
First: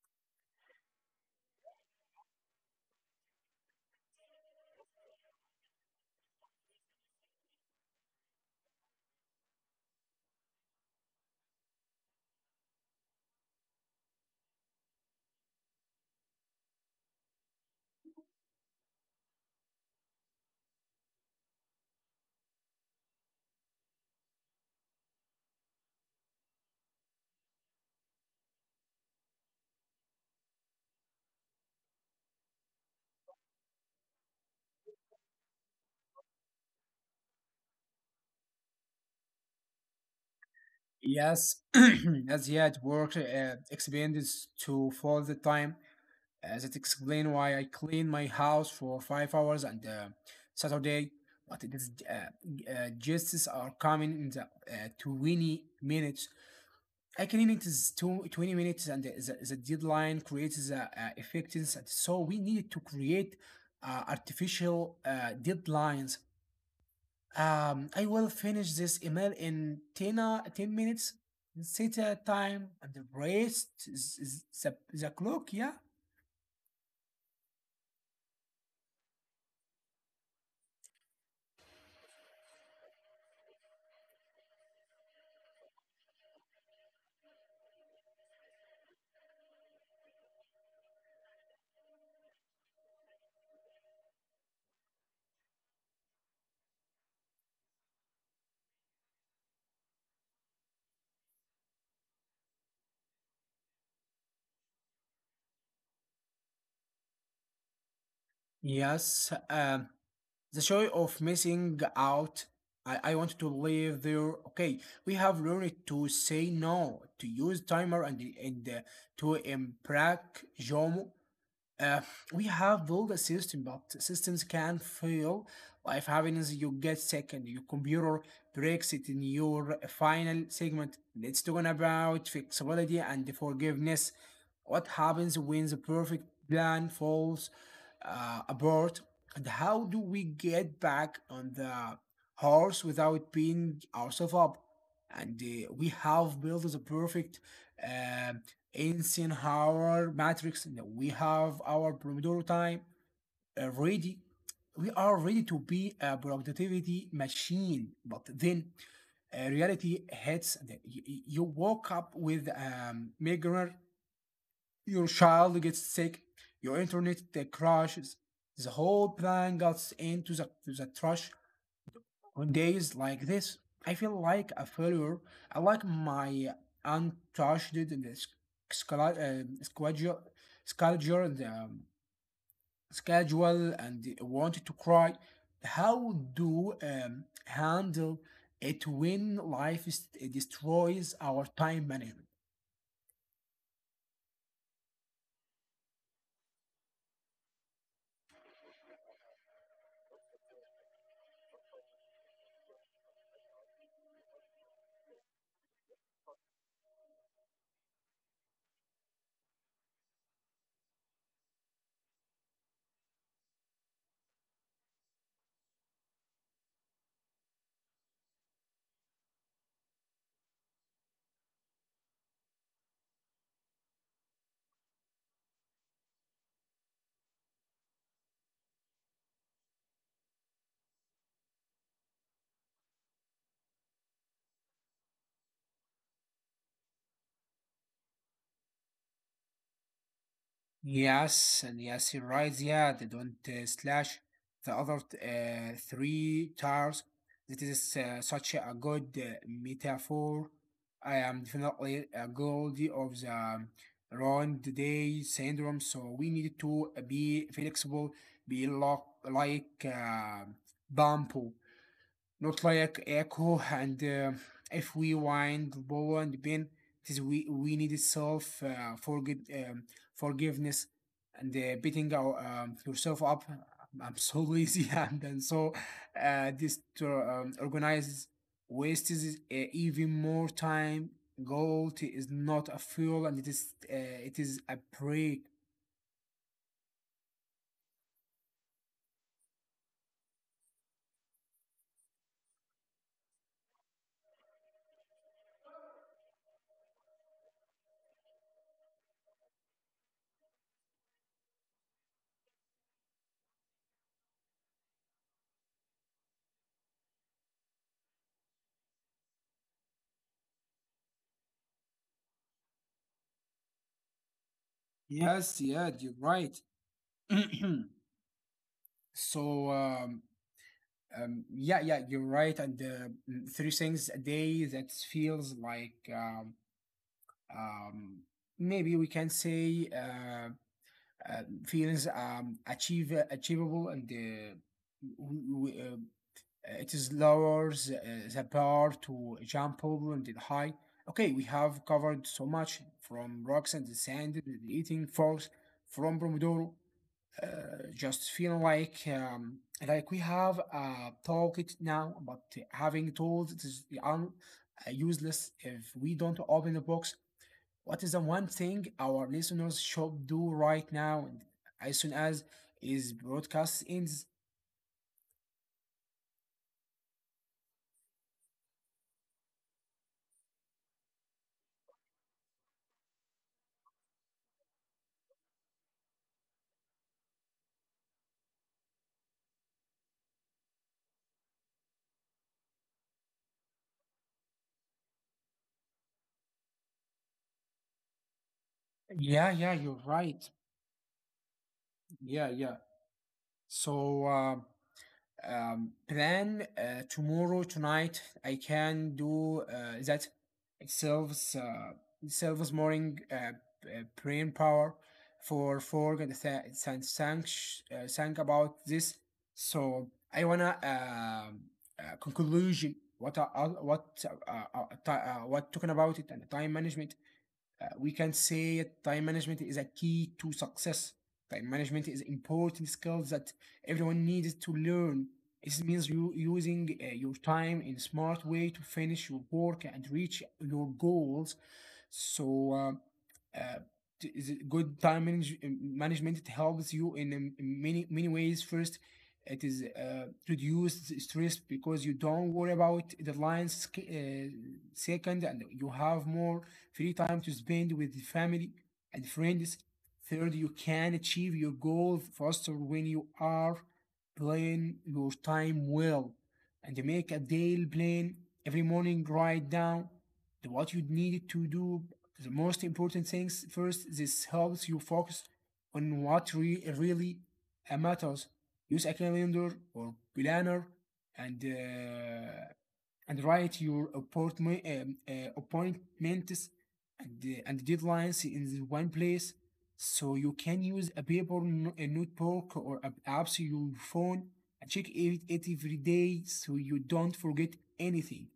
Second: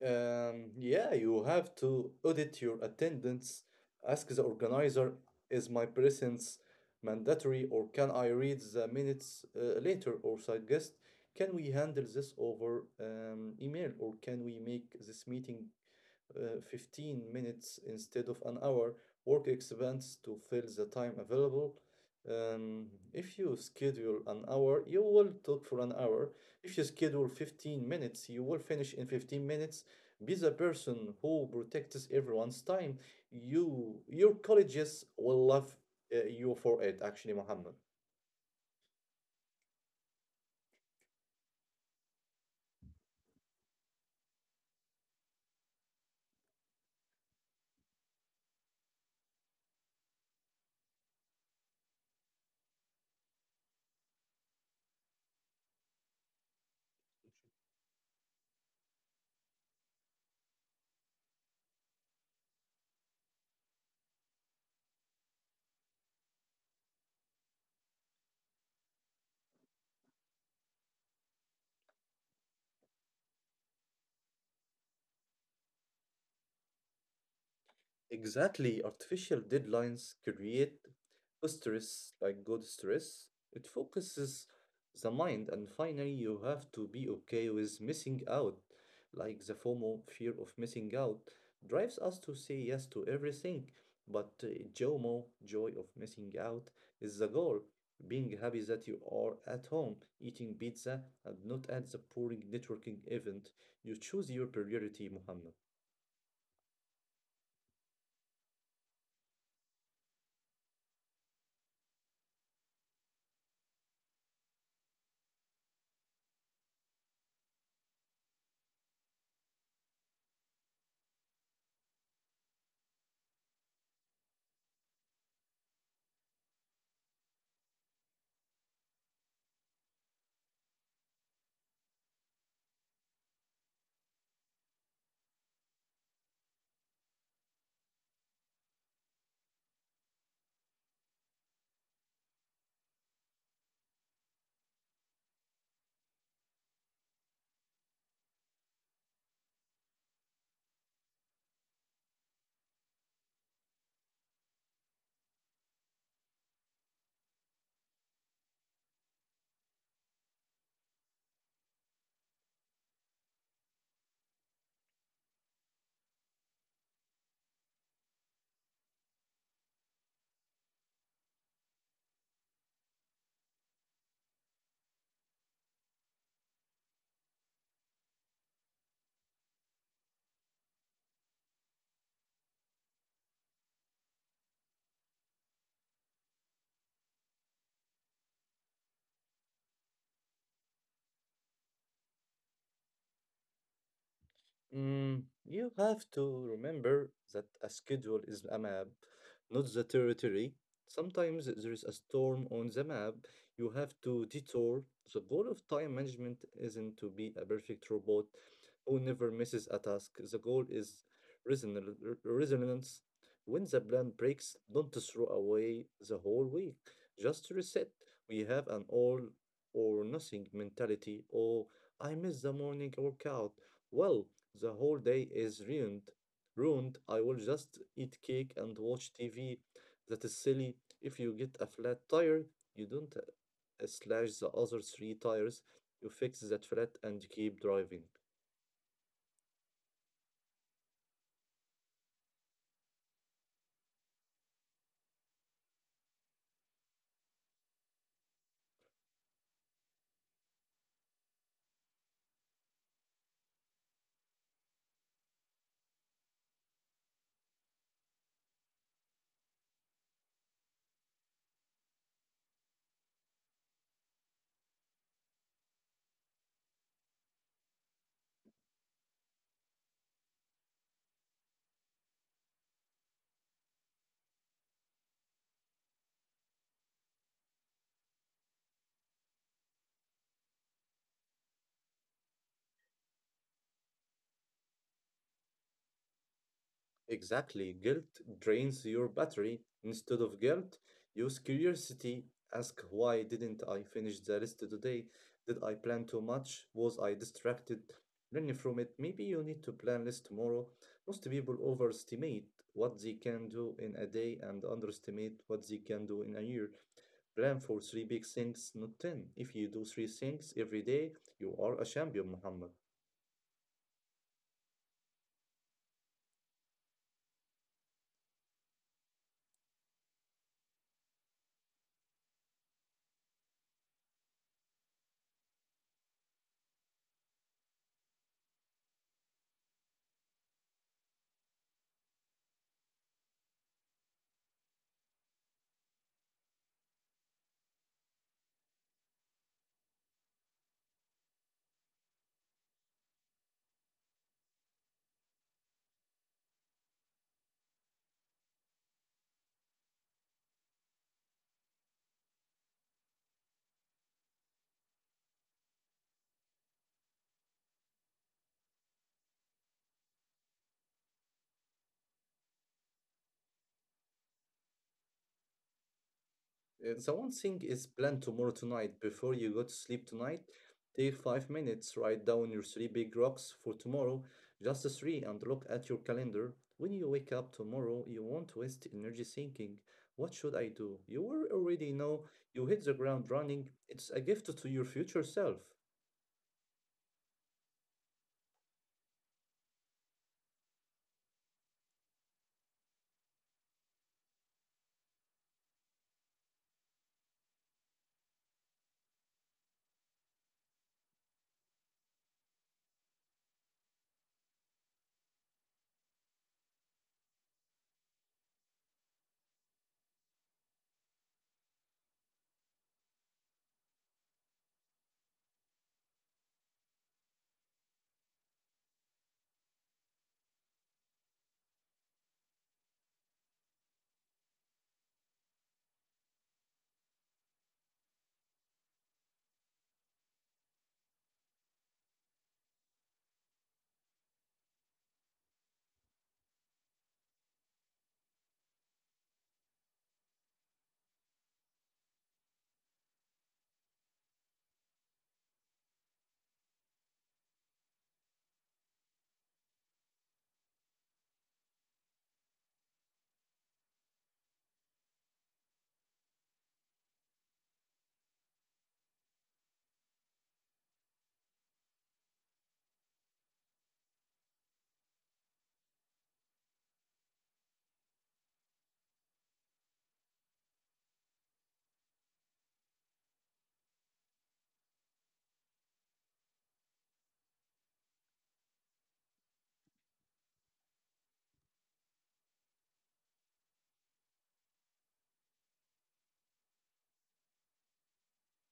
Yeah, you have to audit your attendance. Ask the organizer, is my presence mandatory or can I read the minutes later? Or suggest, can we handle this over email or can we make this meeting 15 minutes instead of an hour. Work expands to fill the time available. Um, if you schedule an hour, you will talk for an hour. If you schedule 15 minutes, you will finish in 15 minutes. Be the person who protects everyone's time. Your colleges will love you for it, actually, Muhammad. Yes, as he had work expenses to fall the time. That explain why I clean my house for 5 hours and Saturday. But it is guests are coming in the 20 minutes. I clean it is 2 20 minutes and the deadline creates the effectiveness. So we need to create artificial deadlines. I will finish this email in 10 minutes. Set a time and the rest is the clock, yeah? Exactly, artificial deadlines create a stress, like good stress. It focuses the mind, and finally, you have to be okay with missing out. Like the FOMO, fear of missing out, drives us to say yes to everything. But JOMO, joy of missing out, is the goal. Being happy that you are at home, eating pizza, and not at the boring networking event. You choose your priority, Muhammad. Yes. The joy of missing out. I want to live there. Okay, we have learned to say no, to use timer and to embrace JOMO. Uh, we have built a system, but systems can fail. Life happens, you get sick, and your computer breaks it in your final segment. Let's talk about flexibility and forgiveness. What happens when the perfect plan falls apart? And how do we get back on the horse without beating ourselves up? And We have built the perfect uh, insane our matrix. We have our Pomodoro time ready. We are ready to be a productivity machine, but then reality hits. You woke up with migraine. Your child gets sick. Your internet crashes. The whole plan gets into the trash. On days like this, I feel like a failure. I like my untouched sc- scla- uh, schedule, schedule, and wanted to cry. How do handle it when life destroys our time management? Mm, you have to remember that a schedule is a map, not the territory. Sometimes there is a storm on the map. You have to detour. The goal of time management isn't to be a perfect robot who never misses a task. The goal is resonance. When the plan breaks, don't throw away the whole week. Just reset. We have an all or nothing mentality. Oh, I missed the morning workout. Well, the whole day is ruined. Ruined. I will just eat cake and watch TV. That is silly. If you get a flat tire, you don't slash the other three tires. You fix that flat and keep driving. Yes, and yes, you're right. Yeah, they don't slash the other three tires. That is such a good metaphor. I am definitely guilty of the round day syndrome. So we need to be flexible, be lock, like bamboo not like echo and if we wind bow and pin it is we need self forget forgiveness and beating yourself up. I'm so lazy and so this to, organizes wastes even more time. Gold is not a fuel and it is a break. Exactly. Guilt drains your battery. Instead of guilt, use curiosity. Ask why didn't I finish the list today? Did I plan too much? Was I distracted? Learn from it. Maybe you need to plan less tomorrow. Most people overestimate what they can do in a day and underestimate what they can do in a year. Plan for three big things, not ten. If you do three things every day, you are a champion, Muhammad. Yes, yeah, you're right. So yeah, yeah, you're right. Three things a day that feels like um, maybe we can say feels achieve achievable and w- w- uh, it is lowers the bar to jump over and then high. Okay, we have covered so much from rocks and the sand, the eating forks, from Pomodoro uh, just feel like we have talked now, but having tools it is useless if we don't open the box. What is the one thing our listeners should do right now, and as soon as is broadcast ends? The one thing is planned tomorrow tonight. Before you go to sleep tonight, take 5 minute, write down your three big rocks for tomorrow, just the three, and look at your calendar. When you wake up tomorrow, you won't waste energy thinking, what should I do? You will already know you hit the ground running. It's a gift to your future self. Yeah, yeah, you're right. Yeah, yeah. So. um Plan tomorrow tonight, I can do that. It serves uh, it serves morning brain power for forg and th- th- thank sh- thank about this. So I wanna conclusion what I what talking about it and time management. We can say time management is a key to success. Time management is important skill that everyone needs to learn. It means you using your time in a smart way to finish your work and reach your goals. so, uh, uh, is it good management helps you in many many ways. First, it is reduce the stress because you don't worry about deadlines. Second, and you have more free time to spend with the family and friends. Third, you can achieve your goal faster when you are plan your time well and make a daily plan every morning. Write down what you need to do the most important things first. This helps you focus on what really matters. Use a calendar or planner and and write your appointments and and deadlines in one place, so you can use a paper a notebook or apps your phone, and check it every day so you don't forget anything.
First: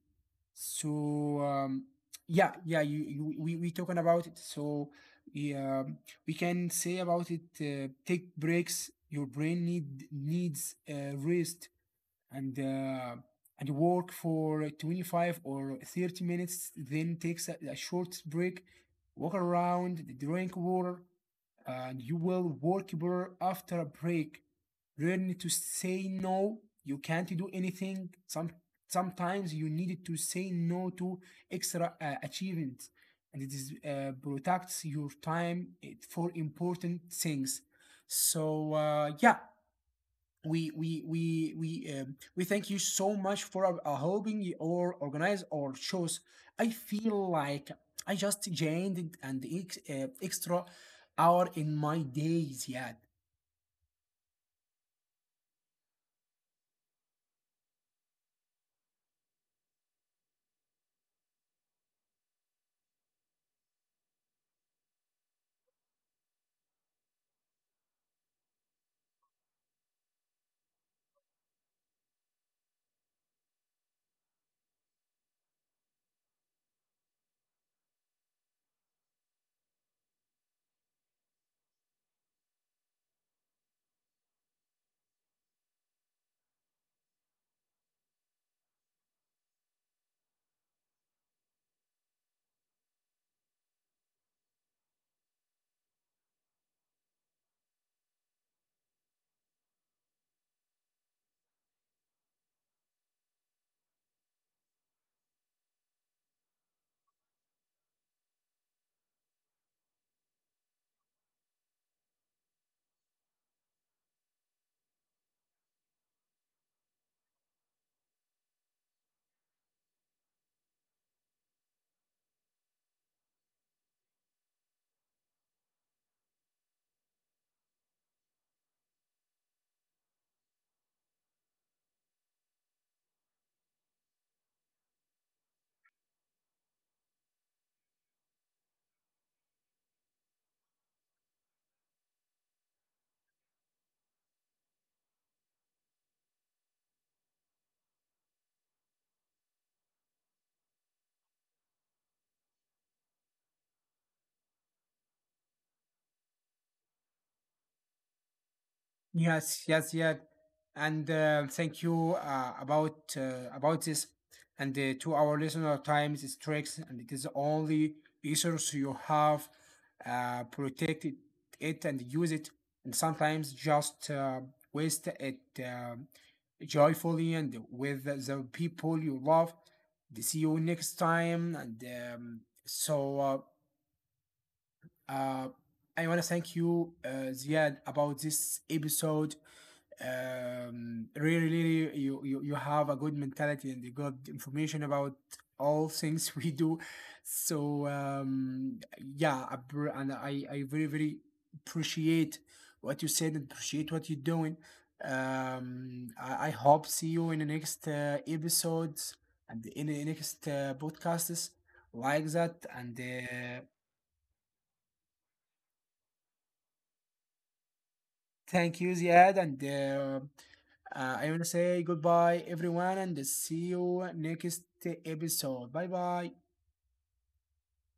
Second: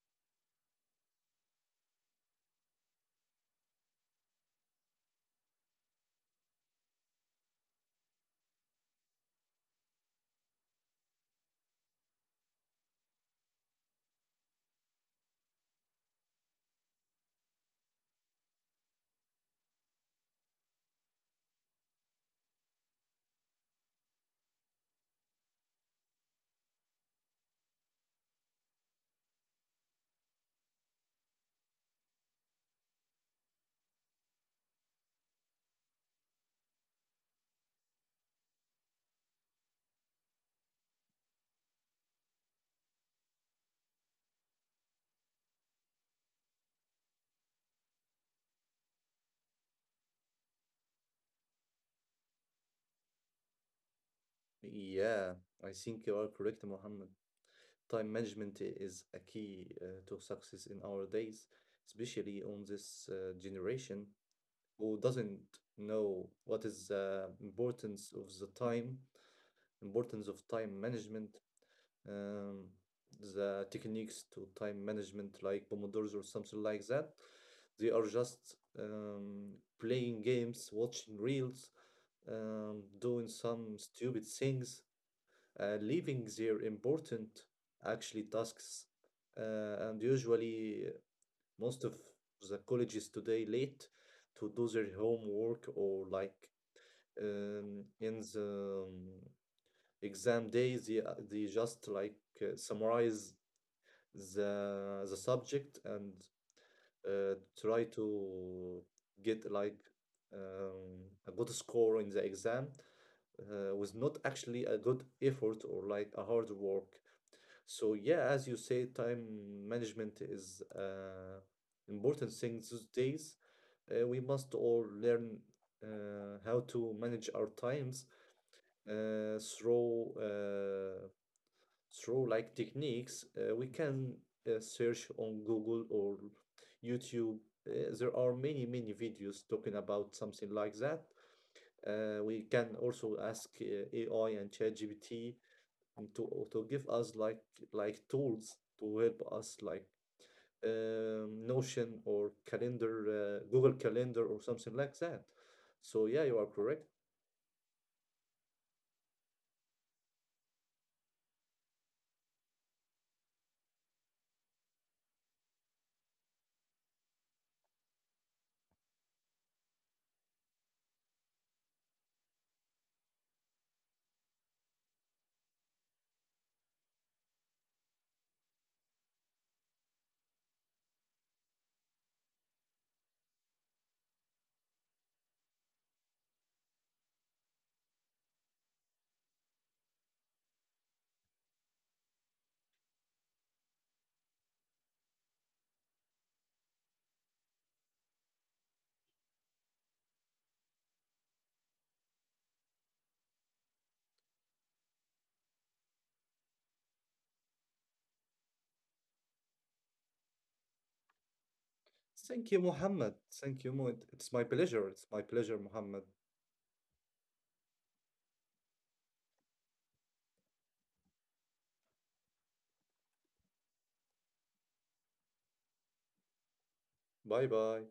So yeah, yeah, you we talking about it. So yeah, we can say about it. Take breaks. Your brain needs rest and and work for 25 or 30 minutes. Then takes a short break, walk around, drink water, and you will work better after a break. Learn to say no. You can't do anything. Sometimes you need to say no to extra achievements, and it is protects your time for important things. So yeah, we thank you so much for helping or organize our shows. I feel like I just gained an extra hour in my days. Yeah, Yeah, I think you are correct, Mohammed. Time management is a key to success in our days, especially on this generation who doesn't know what is the importance of the time, importance of time management, um, the techniques to time management like Pomodoro's or something like that. They are just playing games, watching reels, doing some stupid things, leaving their important actually tasks. And usually, most of the colleges today late to do their homework, or like in the exam day they just like summarize the subject and try to get like a good score in the exam was not actually a good effort or like a hard work. So yeah, as you say, time management is important thing these days. We must all learn how to manage our times uh, through uh, through like techniques we can search on Google or YouTube. There are many many videos talking about something like that. We can also ask AI and ChatGPT to give us like tools to help us like Notion or calendar, Google Calendar or something like that. So yeah, you are correct. yes, yes, yeah, and thank you about this, and to our listener, times is tricks, and it is only resource you have. Protect it, it and use it, and sometimes just waste it um joyfully and with the people you love. See you next time, and um, so uh, uh, I want to thank you, Ziad, about this episode. Really, really, you have a good mentality and you got information about all things we do. So yeah, I br- and I very very appreciate what you said and appreciate what you're doing. I hope see you in the next episodes and in the next podcasts like that. Thank you, And Mohammed. Thank you. It's my pleasure. It's my pleasure, Mohammed. Thank you, Ziad, and I want to say goodbye, everyone, and see you next episode. Bye bye. Bye bye.